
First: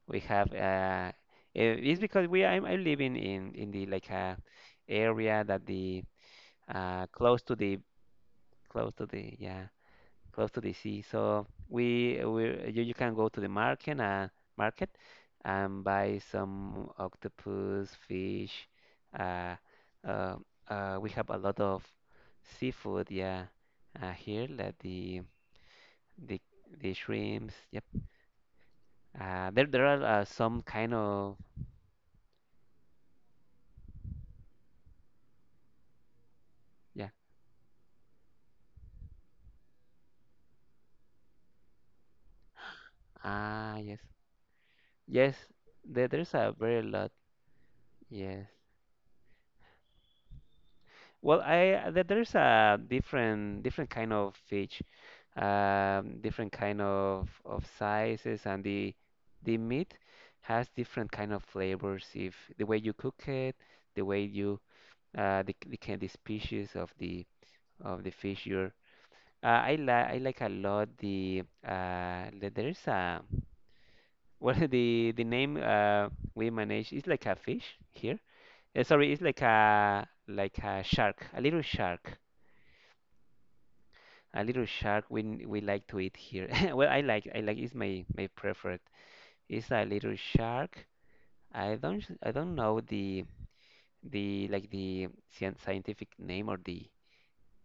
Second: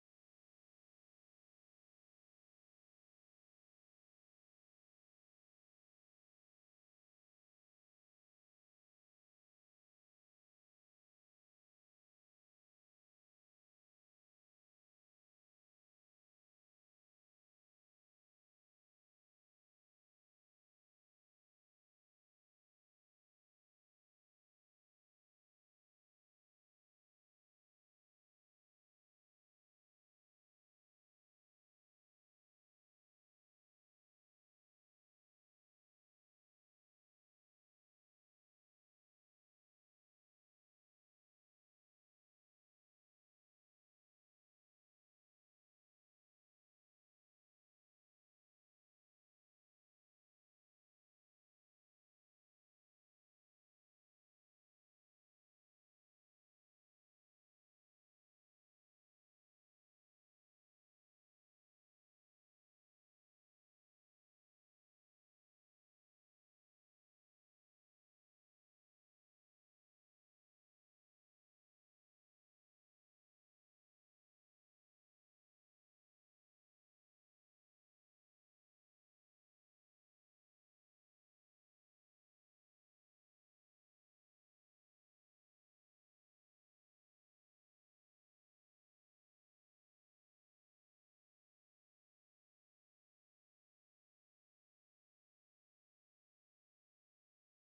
[SPEAKER 1] we have. It's because we I'm living in the like area that the close to the close to the yeah close to the sea. So we you can go to the market market and buy some octopus, fish. Uh, uh, we have a lot of seafood, yeah, here like the the shrimps. Yep. There there are some kind of yeah. Ah yes yes. There's a very lot. Yes. Well, there's a different kind of fish, different kind of sizes, and the meat has different kind of flavors. If the way you cook it, the way you the kind the species of the fish you're. I like a lot the there's a well *laughs* the name we manage is like a fish here. Sorry, it's like a shark, a little shark. A little shark we like to eat here. *laughs* Well, I like it's my my preferred. It's a little shark. I don't know the like the scientific name or the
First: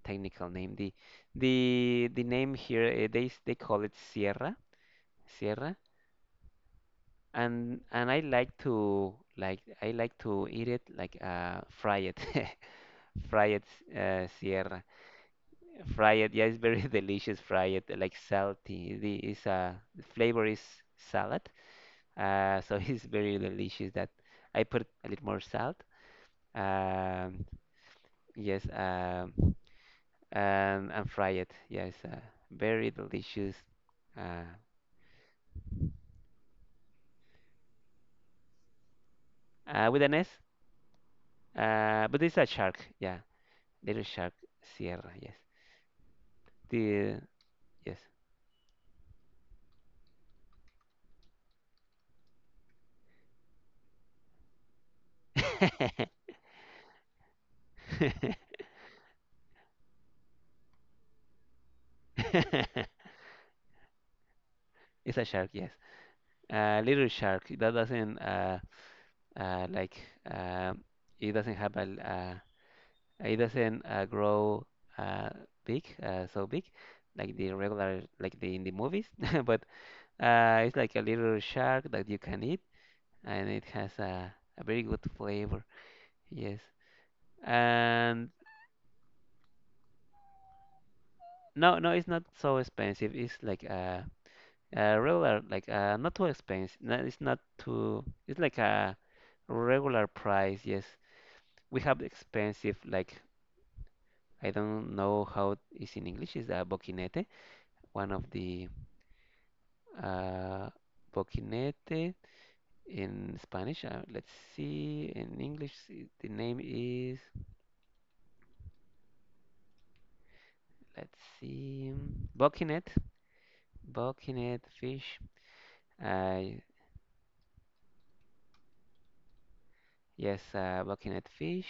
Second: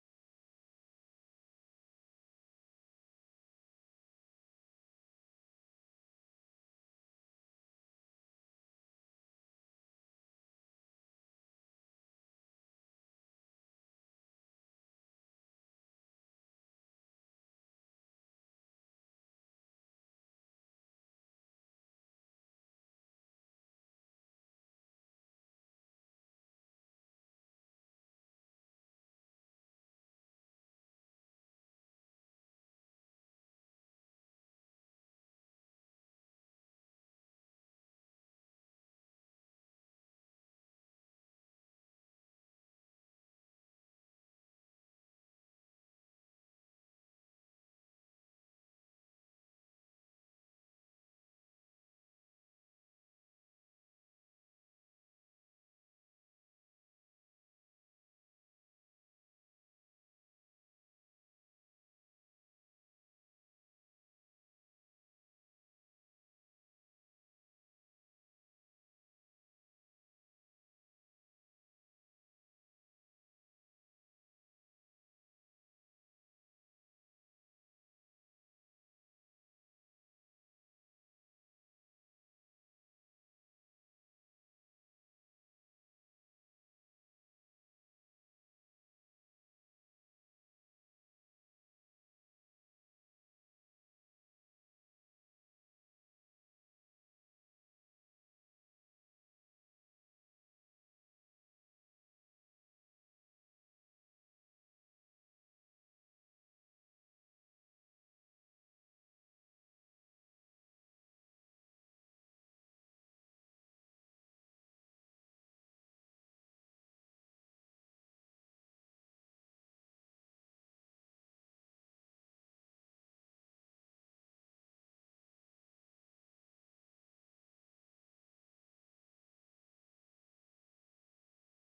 [SPEAKER 1] technical name. The name here they call it Sierra, Sierra. And I like to eat it like fry it *laughs* fry it, Sierra. Fry it. Yeah, it's very *laughs* delicious. Fry it like salty. The is the flavor is salad. So *laughs* it's very delicious that I put a little more salt. Um, yes. And fry it. Yes. Very delicious. Uh, with an S. But it's a shark. Yeah, little shark. Sierra. Yes. The yes. *laughs* *laughs* It's a shark. Yes. Little shark. That doesn't. Like uh, it doesn't have a it doesn't grow uh, big, so big, like the regular, like the in the movies. *laughs* But it's like a little shark that you can eat, and it has a very good flavor. Yes, and no, no, it's not so expensive. It's like a regular, like not too expensive. No, it's not too. It's like a regular price. Yes, we have expensive like I don't know how it's in English. Is a boquinete, one of the uh, boquinete in Spanish. Let's see. In English, the name is let's see, boquinet fish. Uh, yes, boquinet fish.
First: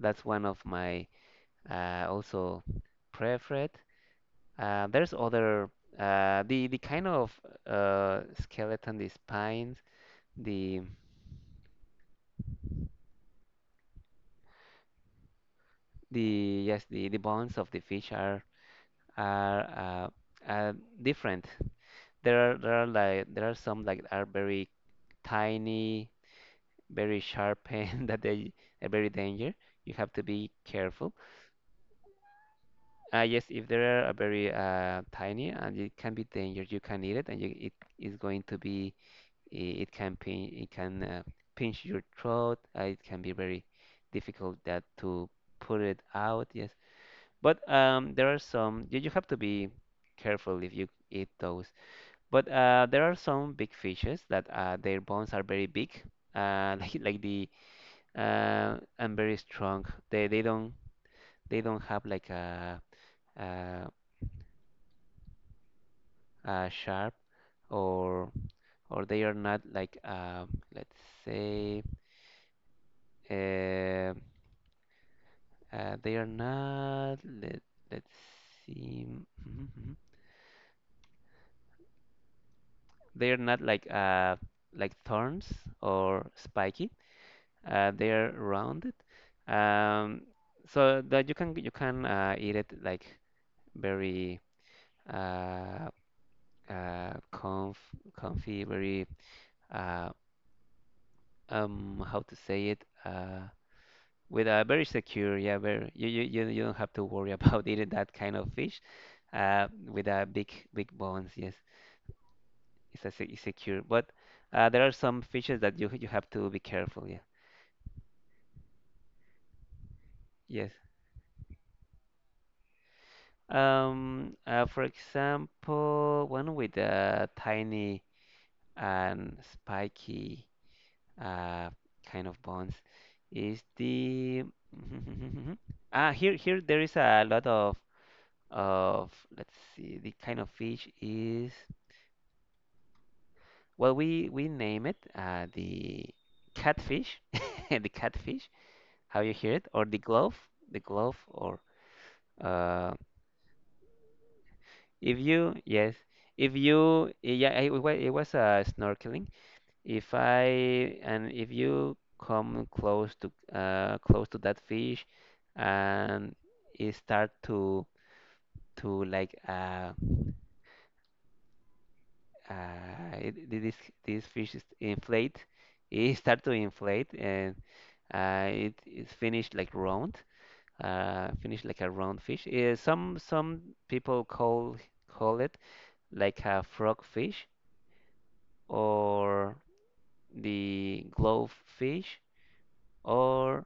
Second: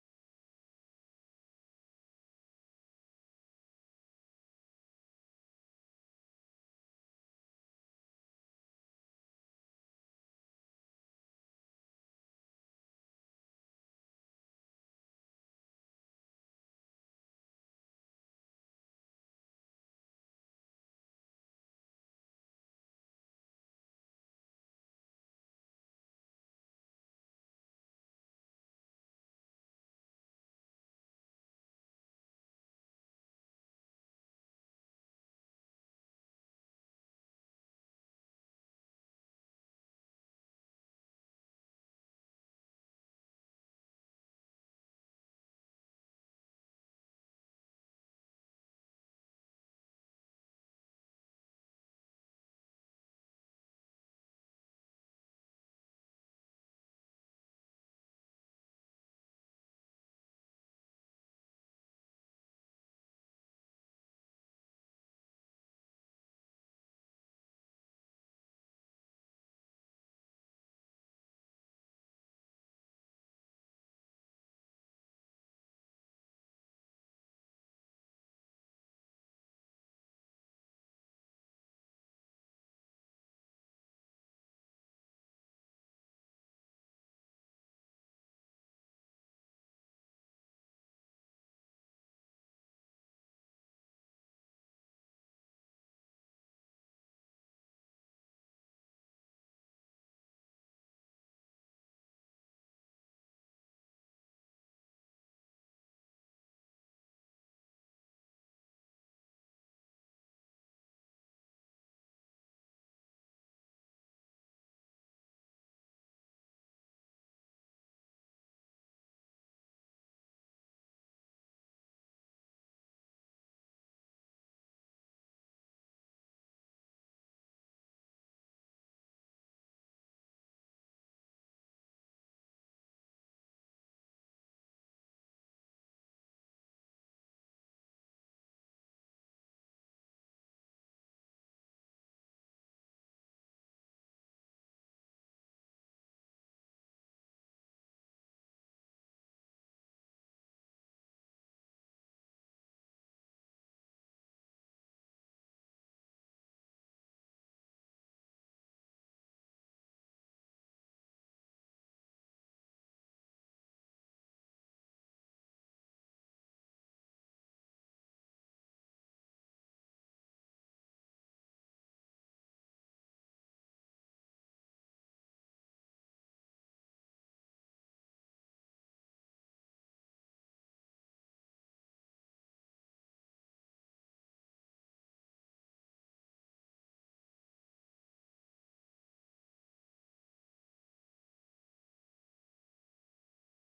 [SPEAKER 1] That's one of my also preferred. There's other the kind of uh, skeleton, the spines, the. The yes, the bones of the fish are uh, uh, different. There are like there are some like are very tiny, very sharp pain *laughs* that they are very danger. You have to be careful. Yes, if they are very tiny and it can be danger, you can eat it and you, it is going to be it can pinch your throat. It can be very difficult that to put it out. Yes, but there are some, you have to be careful if you eat those. But there are some big fishes that their bones are very big, *laughs* like the and very strong. They don't have like a, a sharp or or they are not like let's say uh, they are not let's see *laughs* they are not like like thorns or spiky. They are rounded. Um, so that you can eat it like very uh, uh, comf comfy, very uh, how to say it with a very secure yeah very you don't have to worry about *laughs* eating that kind of fish with a big bones yes it's secure but there are some fishes that you have to be careful yeah yes. For example, one with a tiny and spiky uh, kind of bones is the *laughs* ah here here there is a lot of of let's see the kind of fish is well we name it the catfish, *laughs* the catfish, how you hear it or the glove, the glove or uh, if you, yes, if you, yeah, it was snorkeling. If I, and if you come close to, close to that fish, and it start to like, this this fish is inflate, it *laughs* start to inflate, and it is finished like round, finished like a round fish. Some people call it like a frog fish or the glowfish or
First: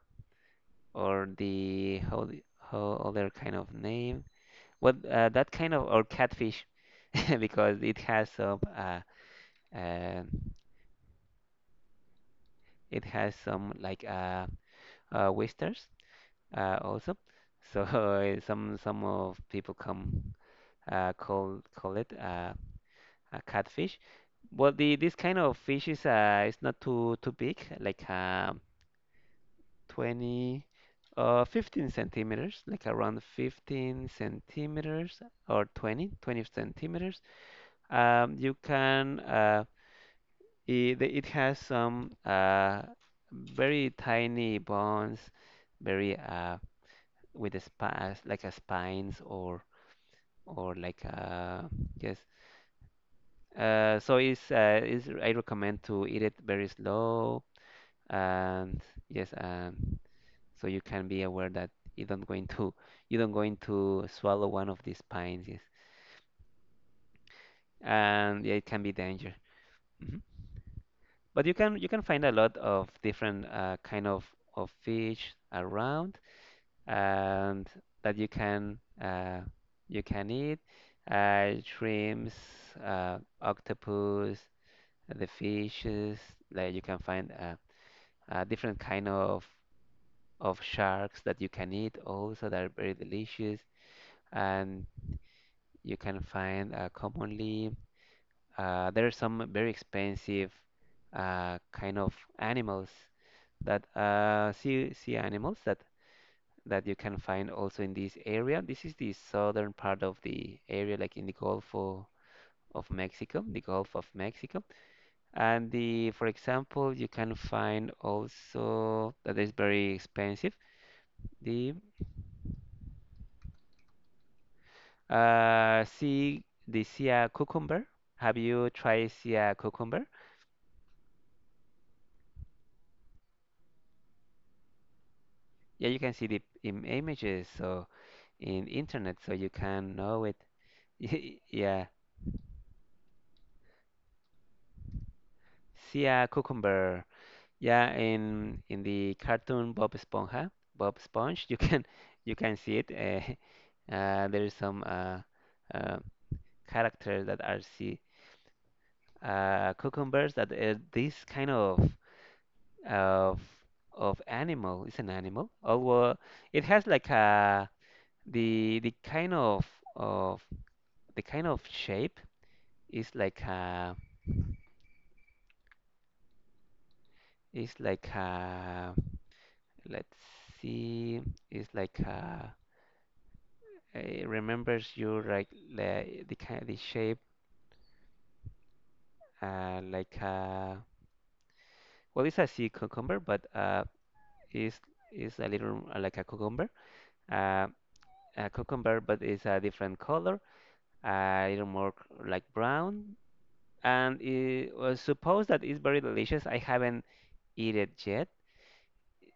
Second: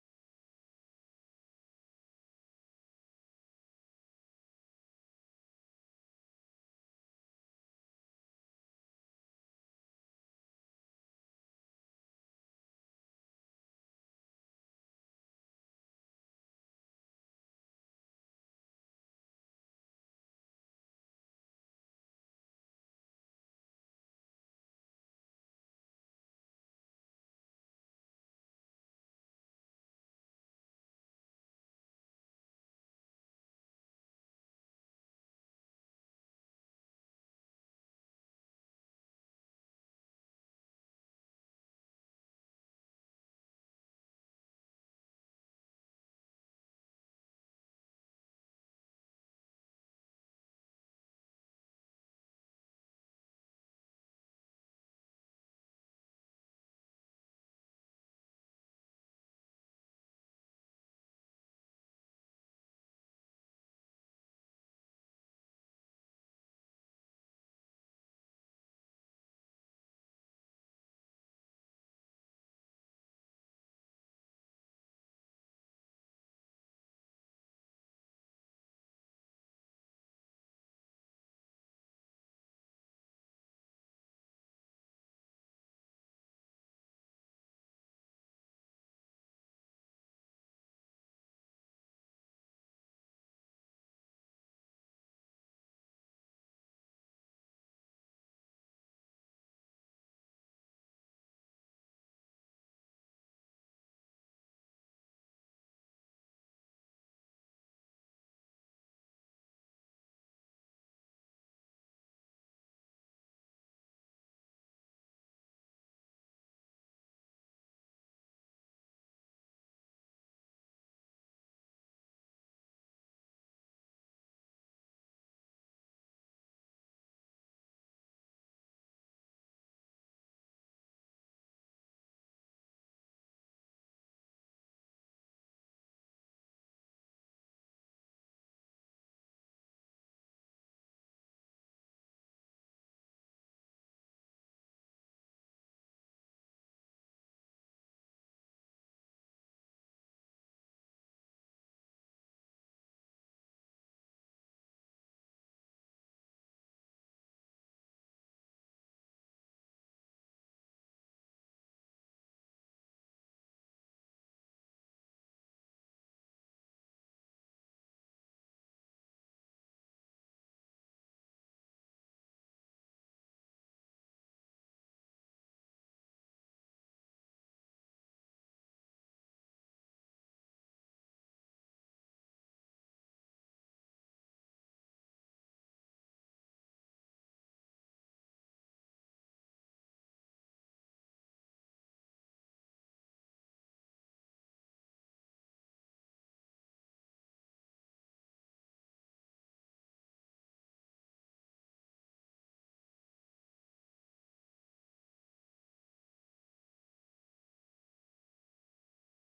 [SPEAKER 1] or the how other kind of name what that kind of or catfish *laughs* because uh it has some like oysters also so *laughs* some of people come call it a catfish. Well the this kind of fish is it's not too big like 20, 15 centimeters, like around 15 centimeters or 20, 20 centimeters. Um, you can, uh, it has some very tiny bones, very with a spine, like a spines or like a, yes. So it's is I recommend to eat it very slow and, yes, so you can be aware that you don't going to you don't going to swallow one of these pines, yes. And yeah, it can be danger. Mhm. But you can find a lot of different, kind of fish around, and that you can, eat, shrimps, octopus, the fishes. Like you can find, different kind of sharks that you can eat also, that are very delicious. And you can find, commonly, there are some very expensive, kind of animals that, sea animals, that you can find also in this area. This is the southern part of the area, like in the Gulf of, Mexico, the Gulf of Mexico. And the, for example, you can find also that is very expensive. The uh, sea, the sea cucumber. Have you tried sea cucumber? Yeah, you can see the, Im images, so in internet, so you can know it. *laughs* Yeah, see a cucumber. Yeah, in the cartoon Bob Esponja, Bob Sponge, you can *laughs* you can see it. *laughs* There is some, uh, characters that are see cucumbers, that, this kind of of animal is an animal. Although it has like a, the kind of of shape. It's like a, it's like a, let's see, it's like a, it remembers you like the kind, the shape, uh, like a, well, it's a sea cucumber, but, it's it's a little, like uh, a cucumber, but it's a different color, a little more, like brown. And it was supposed that it's very delicious. I haven't eat it yet.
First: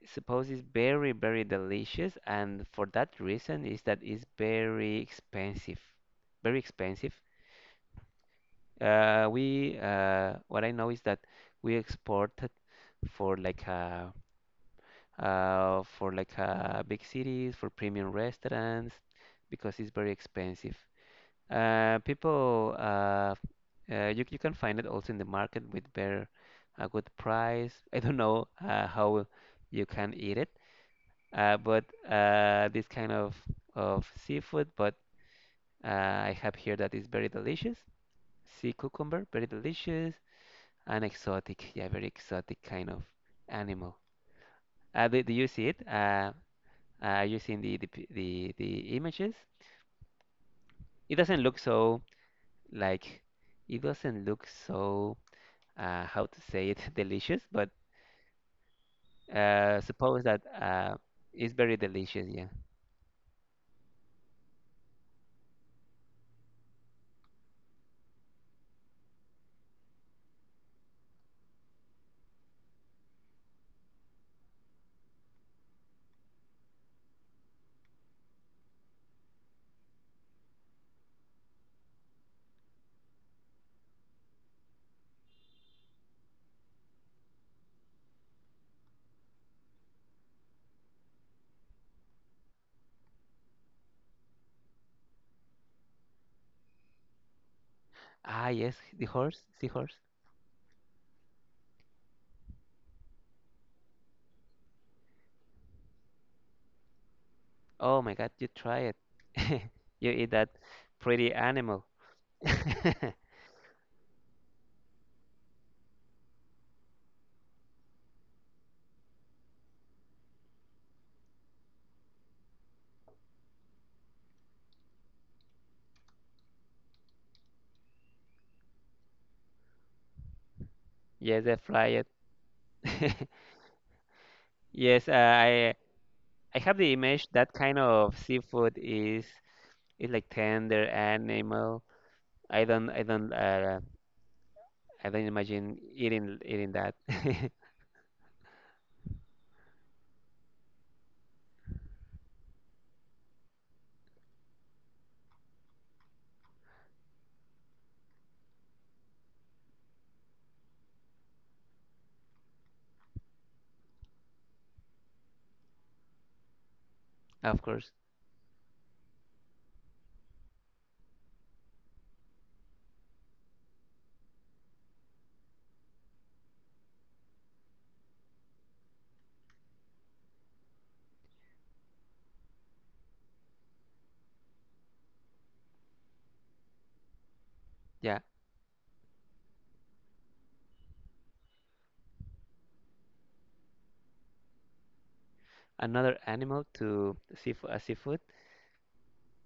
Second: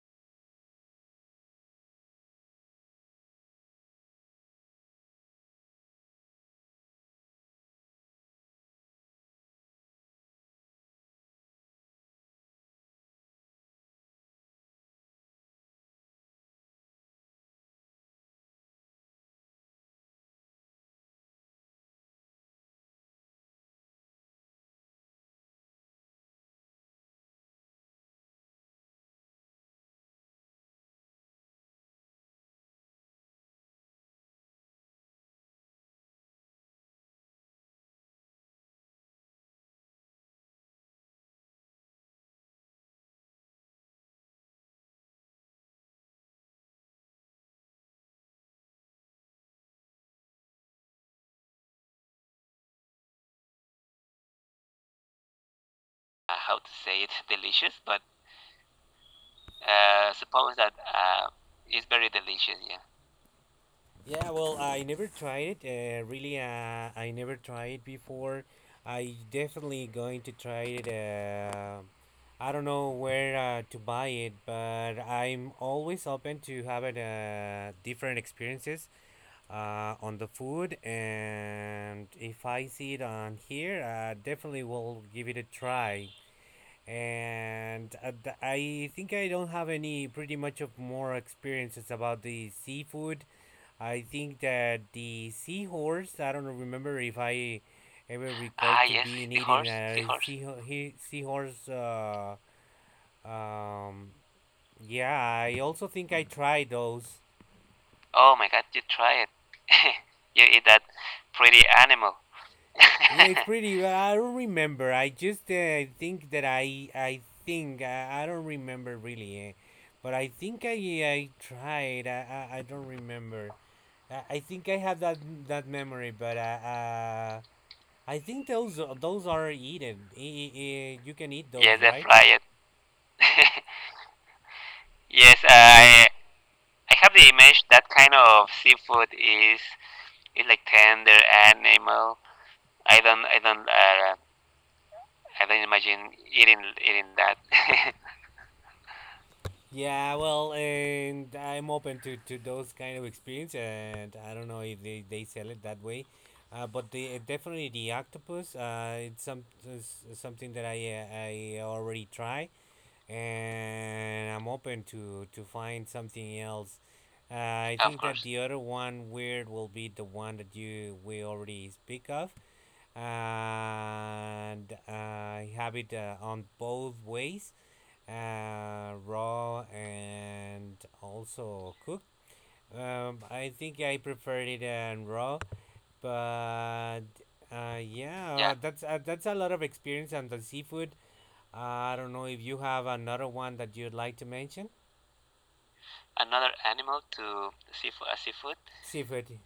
[SPEAKER 1] Suppose it's very, very delicious, and for that reason is that it's very expensive. Very expensive. We What I know is that we exported for like a, for like, big cities, for premium restaurants, because it's very expensive. People, you can find it also in the market with, very a good price. *laughs* I don't know, how you can eat it, but, this kind of seafood. But, I have here that is very delicious. Sea cucumber, very delicious and exotic. Yeah, very exotic kind of animal. Do you see it? Are you seeing the images? It doesn't look so, like it doesn't look so, how to
[SPEAKER 2] How
[SPEAKER 1] say
[SPEAKER 2] to
[SPEAKER 1] it, *laughs*
[SPEAKER 2] say it *laughs*
[SPEAKER 1] delicious, but,
[SPEAKER 2] delicious, but
[SPEAKER 1] suppose that,
[SPEAKER 2] suppose that
[SPEAKER 1] it's very
[SPEAKER 2] it's very
[SPEAKER 1] delicious. Yeah.
[SPEAKER 2] delicious. Yeah. Yeah, well, I never tried it. Really, I never tried it before. I definitely going to try it. I don't know where to buy it, but I'm always open to having different experiences on the food. And if I see it on here, I definitely will give it a try. And I think I don't have any pretty much of more experiences about the seafood. I think that the seahorse. I don't remember if I ever
[SPEAKER 1] Ah,
[SPEAKER 2] recall
[SPEAKER 1] yes,
[SPEAKER 2] ah, to yes,
[SPEAKER 1] the
[SPEAKER 2] being eating
[SPEAKER 1] horse,
[SPEAKER 2] seahorse, a
[SPEAKER 1] seahorse.
[SPEAKER 2] seahorse. Seahorse. Um, yeah, I also think I tried those.
[SPEAKER 1] Oh my God,
[SPEAKER 2] Oh my
[SPEAKER 1] you
[SPEAKER 2] God, you
[SPEAKER 1] try it.
[SPEAKER 2] try it.
[SPEAKER 1] *laughs*
[SPEAKER 2] *laughs*
[SPEAKER 1] You eat
[SPEAKER 2] You
[SPEAKER 1] that
[SPEAKER 2] eat that
[SPEAKER 1] pretty
[SPEAKER 2] pretty
[SPEAKER 1] animal.
[SPEAKER 2] animal.
[SPEAKER 1] *laughs*
[SPEAKER 2] It's pretty. I don't remember. I just think that I think I don't remember really, eh? But I think I tried. I don't remember. I think I have that memory, but I think those are eaten. You can
[SPEAKER 1] Yes,
[SPEAKER 2] eat
[SPEAKER 1] I
[SPEAKER 2] those, yes,
[SPEAKER 1] fry
[SPEAKER 2] that's
[SPEAKER 1] it.
[SPEAKER 2] right?
[SPEAKER 1] *laughs*
[SPEAKER 2] Right. *laughs*
[SPEAKER 1] Yes,
[SPEAKER 2] Yes,
[SPEAKER 1] I I have the
[SPEAKER 2] I have the
[SPEAKER 1] image that
[SPEAKER 2] image
[SPEAKER 1] kind
[SPEAKER 2] that kind
[SPEAKER 1] of
[SPEAKER 2] of
[SPEAKER 1] seafood
[SPEAKER 2] seafood
[SPEAKER 1] is
[SPEAKER 2] is
[SPEAKER 1] is like
[SPEAKER 2] is like
[SPEAKER 1] tender
[SPEAKER 2] tender
[SPEAKER 1] animal.
[SPEAKER 2] animal.
[SPEAKER 1] I don't
[SPEAKER 2] I
[SPEAKER 1] I
[SPEAKER 2] don't
[SPEAKER 1] don't
[SPEAKER 2] I don't
[SPEAKER 1] uh,
[SPEAKER 2] uh,
[SPEAKER 1] I don't
[SPEAKER 2] I don't
[SPEAKER 1] imagine
[SPEAKER 2] imagine
[SPEAKER 1] eating
[SPEAKER 2] eating
[SPEAKER 1] eating that.
[SPEAKER 2] eating that.
[SPEAKER 1] *laughs*
[SPEAKER 2] *laughs* Yeah, well, and I'm open to those kind of experience, and I don't know if they sell it that way, but the definitely the octopus, it's something that I I already try, and I'm open to find something else. Uh,
[SPEAKER 1] Of
[SPEAKER 2] I of
[SPEAKER 1] course,
[SPEAKER 2] think that course. The other one weird will be the one that you we already speak of, and I have it on both ways, raw and also cooked. I think I preferred it raw, but
[SPEAKER 1] yeah.
[SPEAKER 2] Yeah, that's a lot of experience on the seafood. Uh, I don't know if you have another one that you'd like to mention.
[SPEAKER 1] Another
[SPEAKER 2] Another
[SPEAKER 1] animal
[SPEAKER 2] animal
[SPEAKER 1] to,
[SPEAKER 2] to seafood,
[SPEAKER 1] seafood.
[SPEAKER 2] seafood. Seafood.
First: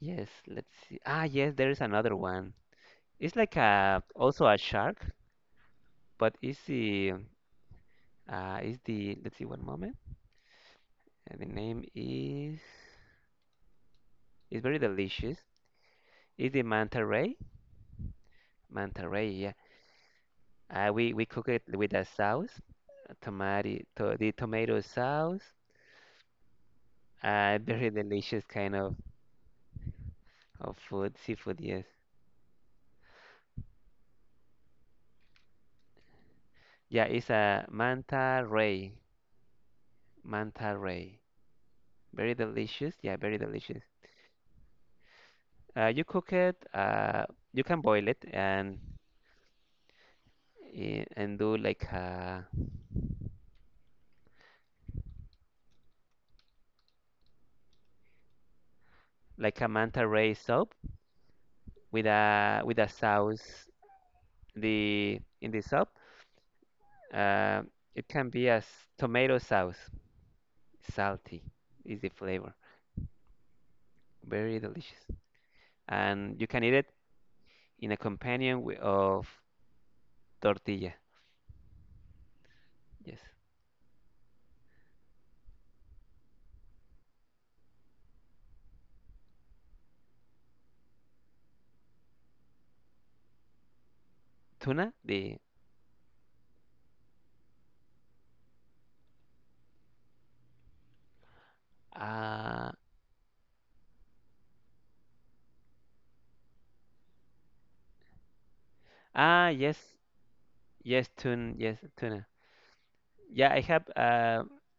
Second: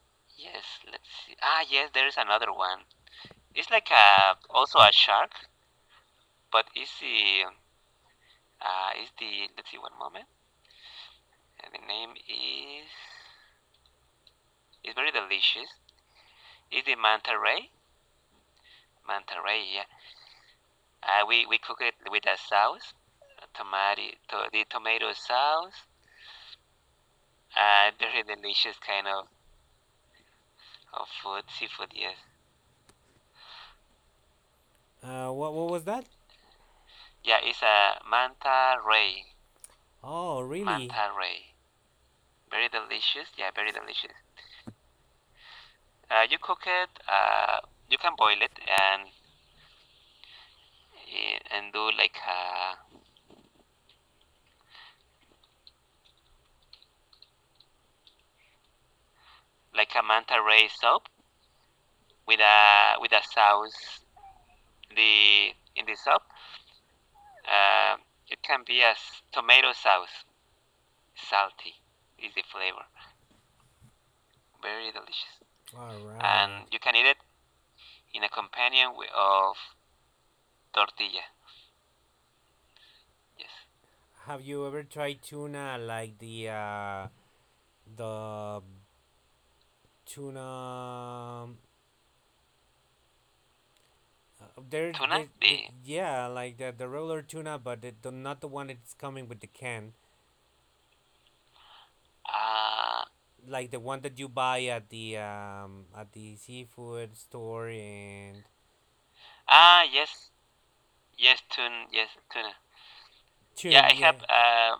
[SPEAKER 1] Yes,
[SPEAKER 2] Yes,
[SPEAKER 1] let's see.
[SPEAKER 2] let's
[SPEAKER 1] Ah,
[SPEAKER 2] see.
[SPEAKER 1] yes,
[SPEAKER 2] Ah,
[SPEAKER 1] there is
[SPEAKER 2] yes, there
[SPEAKER 1] another
[SPEAKER 2] is
[SPEAKER 1] one.
[SPEAKER 2] another one.
[SPEAKER 1] It's like
[SPEAKER 2] It's like
[SPEAKER 1] a,
[SPEAKER 2] a
[SPEAKER 1] also a
[SPEAKER 2] also a
[SPEAKER 1] shark,
[SPEAKER 2] shark.
[SPEAKER 1] but it's
[SPEAKER 2] But
[SPEAKER 1] the. Is
[SPEAKER 2] is
[SPEAKER 1] the, let's see,
[SPEAKER 2] the
[SPEAKER 1] one
[SPEAKER 2] let's see one
[SPEAKER 1] moment.
[SPEAKER 2] moment.
[SPEAKER 1] The
[SPEAKER 2] The
[SPEAKER 1] name
[SPEAKER 2] name
[SPEAKER 1] is,
[SPEAKER 2] is
[SPEAKER 1] it's very
[SPEAKER 2] is very
[SPEAKER 1] delicious.
[SPEAKER 2] delicious.
[SPEAKER 1] Is the
[SPEAKER 2] Is the
[SPEAKER 1] manta ray?
[SPEAKER 2] manta ray?
[SPEAKER 1] Manta ray,
[SPEAKER 2] Manta
[SPEAKER 1] yeah.
[SPEAKER 2] ray, yeah.
[SPEAKER 1] We we
[SPEAKER 2] We
[SPEAKER 1] cook
[SPEAKER 2] we
[SPEAKER 1] it
[SPEAKER 2] cook
[SPEAKER 1] with
[SPEAKER 2] it
[SPEAKER 1] a
[SPEAKER 2] with a
[SPEAKER 1] sauce,
[SPEAKER 2] sauce,
[SPEAKER 1] a tomato,
[SPEAKER 2] tomato
[SPEAKER 1] the
[SPEAKER 2] to, the
[SPEAKER 1] tomato
[SPEAKER 2] tomato
[SPEAKER 1] sauce.
[SPEAKER 2] sauce.
[SPEAKER 1] *laughs* Very
[SPEAKER 2] Very
[SPEAKER 1] delicious kind
[SPEAKER 2] delicious
[SPEAKER 1] of
[SPEAKER 2] kind of,
[SPEAKER 1] of
[SPEAKER 2] of
[SPEAKER 1] food,
[SPEAKER 2] food,
[SPEAKER 1] seafood, yes.
[SPEAKER 2] seafood. Yes. What was that?
[SPEAKER 1] Yeah, it's
[SPEAKER 2] Yeah. It's
[SPEAKER 1] a
[SPEAKER 2] a
[SPEAKER 1] manta
[SPEAKER 2] manta
[SPEAKER 1] ray,
[SPEAKER 2] ray. Oh, really?
[SPEAKER 1] manta
[SPEAKER 2] Manta
[SPEAKER 1] ray.
[SPEAKER 2] ray.
[SPEAKER 1] Very
[SPEAKER 2] Very
[SPEAKER 1] delicious, yeah,
[SPEAKER 2] delicious.
[SPEAKER 1] very
[SPEAKER 2] Yeah, very
[SPEAKER 1] delicious.
[SPEAKER 2] delicious.
[SPEAKER 1] You cook
[SPEAKER 2] You
[SPEAKER 1] it.
[SPEAKER 2] cook it.
[SPEAKER 1] You can
[SPEAKER 2] You
[SPEAKER 1] boil
[SPEAKER 2] can
[SPEAKER 1] it,
[SPEAKER 2] boil it and
[SPEAKER 1] and do
[SPEAKER 2] and
[SPEAKER 1] like
[SPEAKER 2] do like
[SPEAKER 1] a,
[SPEAKER 2] a like a
[SPEAKER 1] manta ray
[SPEAKER 2] manta ray
[SPEAKER 1] soup,
[SPEAKER 2] soap
[SPEAKER 1] with
[SPEAKER 2] with
[SPEAKER 1] a with a
[SPEAKER 2] a with a
[SPEAKER 1] sauce,
[SPEAKER 2] sauce
[SPEAKER 1] in the in
[SPEAKER 2] the
[SPEAKER 1] the
[SPEAKER 2] in
[SPEAKER 1] soup.
[SPEAKER 2] the soap.
[SPEAKER 1] Uh,
[SPEAKER 2] Uh,
[SPEAKER 1] it can
[SPEAKER 2] it
[SPEAKER 1] be
[SPEAKER 2] can
[SPEAKER 1] as
[SPEAKER 2] be as
[SPEAKER 1] tomato
[SPEAKER 2] tomato
[SPEAKER 1] sauce.
[SPEAKER 2] sauce,
[SPEAKER 1] Salty
[SPEAKER 2] salty
[SPEAKER 1] is the
[SPEAKER 2] is the
[SPEAKER 1] flavor.
[SPEAKER 2] flavor,
[SPEAKER 1] Very
[SPEAKER 2] very
[SPEAKER 1] delicious.
[SPEAKER 2] delicious. All right.
[SPEAKER 1] And you
[SPEAKER 2] And
[SPEAKER 1] can eat
[SPEAKER 2] you
[SPEAKER 1] it
[SPEAKER 2] can eat it
[SPEAKER 1] in a
[SPEAKER 2] in a
[SPEAKER 1] companion,
[SPEAKER 2] companion
[SPEAKER 1] of
[SPEAKER 2] of
[SPEAKER 1] tortilla.
[SPEAKER 2] tortilla.
[SPEAKER 1] Yes.
[SPEAKER 2] Yes. Have you ever tried tuna like the tuna?
[SPEAKER 1] Tuna?
[SPEAKER 2] There, tuna?
[SPEAKER 1] The
[SPEAKER 2] Yeah, like the regular tuna, but it, the, not the one that's coming with the can.
[SPEAKER 1] uh,
[SPEAKER 2] Ah, like the one that you buy at the seafood store and
[SPEAKER 1] ah
[SPEAKER 2] ah,
[SPEAKER 1] yes,
[SPEAKER 2] yes,
[SPEAKER 1] yes,
[SPEAKER 2] yes,
[SPEAKER 1] tuna, yes,
[SPEAKER 2] tuna, yes,
[SPEAKER 1] tuna.
[SPEAKER 2] tuna.
[SPEAKER 1] Yeah, I have,
[SPEAKER 2] Yeah, tuna. I have. Yeah.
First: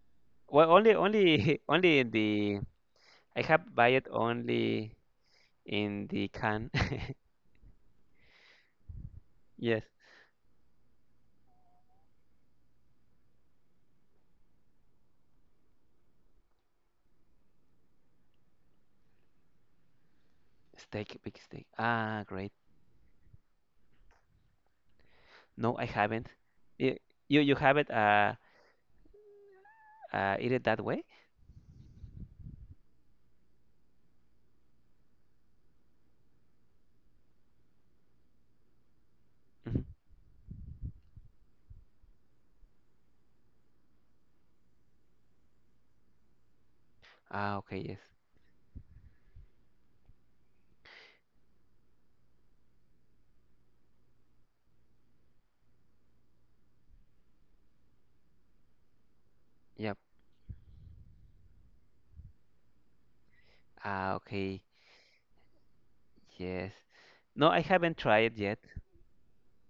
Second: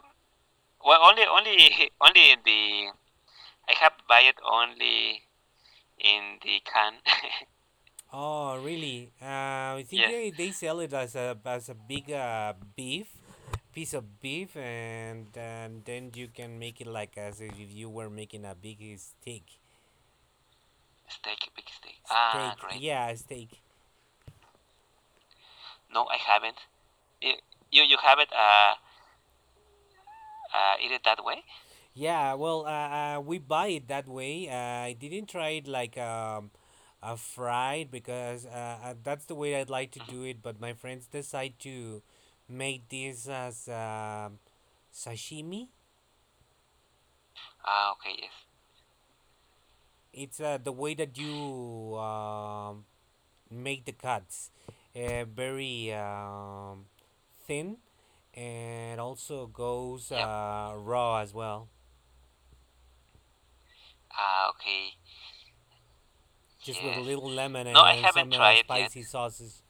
[SPEAKER 1] well, only
[SPEAKER 2] Well,
[SPEAKER 1] only *laughs* only
[SPEAKER 2] *laughs*
[SPEAKER 1] in
[SPEAKER 2] only
[SPEAKER 1] the
[SPEAKER 2] the.
[SPEAKER 1] I have
[SPEAKER 2] I
[SPEAKER 1] buy
[SPEAKER 2] have
[SPEAKER 1] it
[SPEAKER 2] buy it
[SPEAKER 1] only
[SPEAKER 2] only
[SPEAKER 1] in the
[SPEAKER 2] in the
[SPEAKER 1] can.
[SPEAKER 2] can.
[SPEAKER 1] *laughs*
[SPEAKER 2] *laughs* Oh, really?
[SPEAKER 1] Yes.
[SPEAKER 2] I think, yes, they sell it as a big beef piece of beef, and then you can make it like as if you were making a big steak.
[SPEAKER 1] Steak, big
[SPEAKER 2] Steak,
[SPEAKER 1] steak.
[SPEAKER 2] big steak.
[SPEAKER 1] Ah, great.
[SPEAKER 2] Ah, steak. Great. Yeah, steak.
[SPEAKER 1] No, I
[SPEAKER 2] No, I
[SPEAKER 1] haven't.
[SPEAKER 2] haven't.
[SPEAKER 1] Y- You
[SPEAKER 2] Y-
[SPEAKER 1] you
[SPEAKER 2] You
[SPEAKER 1] haven't,
[SPEAKER 2] you haven't
[SPEAKER 1] eat it that
[SPEAKER 2] eat
[SPEAKER 1] way?
[SPEAKER 2] it that way? Yeah, well, we buy it that way. I didn't try it like a fried because that's the way I'd
[SPEAKER 1] Mhm.
[SPEAKER 2] like to, mhm, do it. But my friends decide to make this as sashimi.
[SPEAKER 1] Ah, okay,
[SPEAKER 2] Ah,
[SPEAKER 1] yes.
[SPEAKER 2] okay, yes. It's the way that you, um, make the cuts, very, thin and also
[SPEAKER 1] Yep.
[SPEAKER 2] goes, yep, raw as well,
[SPEAKER 1] Ah,
[SPEAKER 2] ah,
[SPEAKER 1] okay.
[SPEAKER 2] okay,
[SPEAKER 1] Yes.
[SPEAKER 2] just with a, yes, little
[SPEAKER 1] No, I
[SPEAKER 2] lemon and, no, I
[SPEAKER 1] haven't
[SPEAKER 2] and haven't
[SPEAKER 1] tried
[SPEAKER 2] some
[SPEAKER 1] it
[SPEAKER 2] tried
[SPEAKER 1] yet.
[SPEAKER 2] yet. Spicy sauces.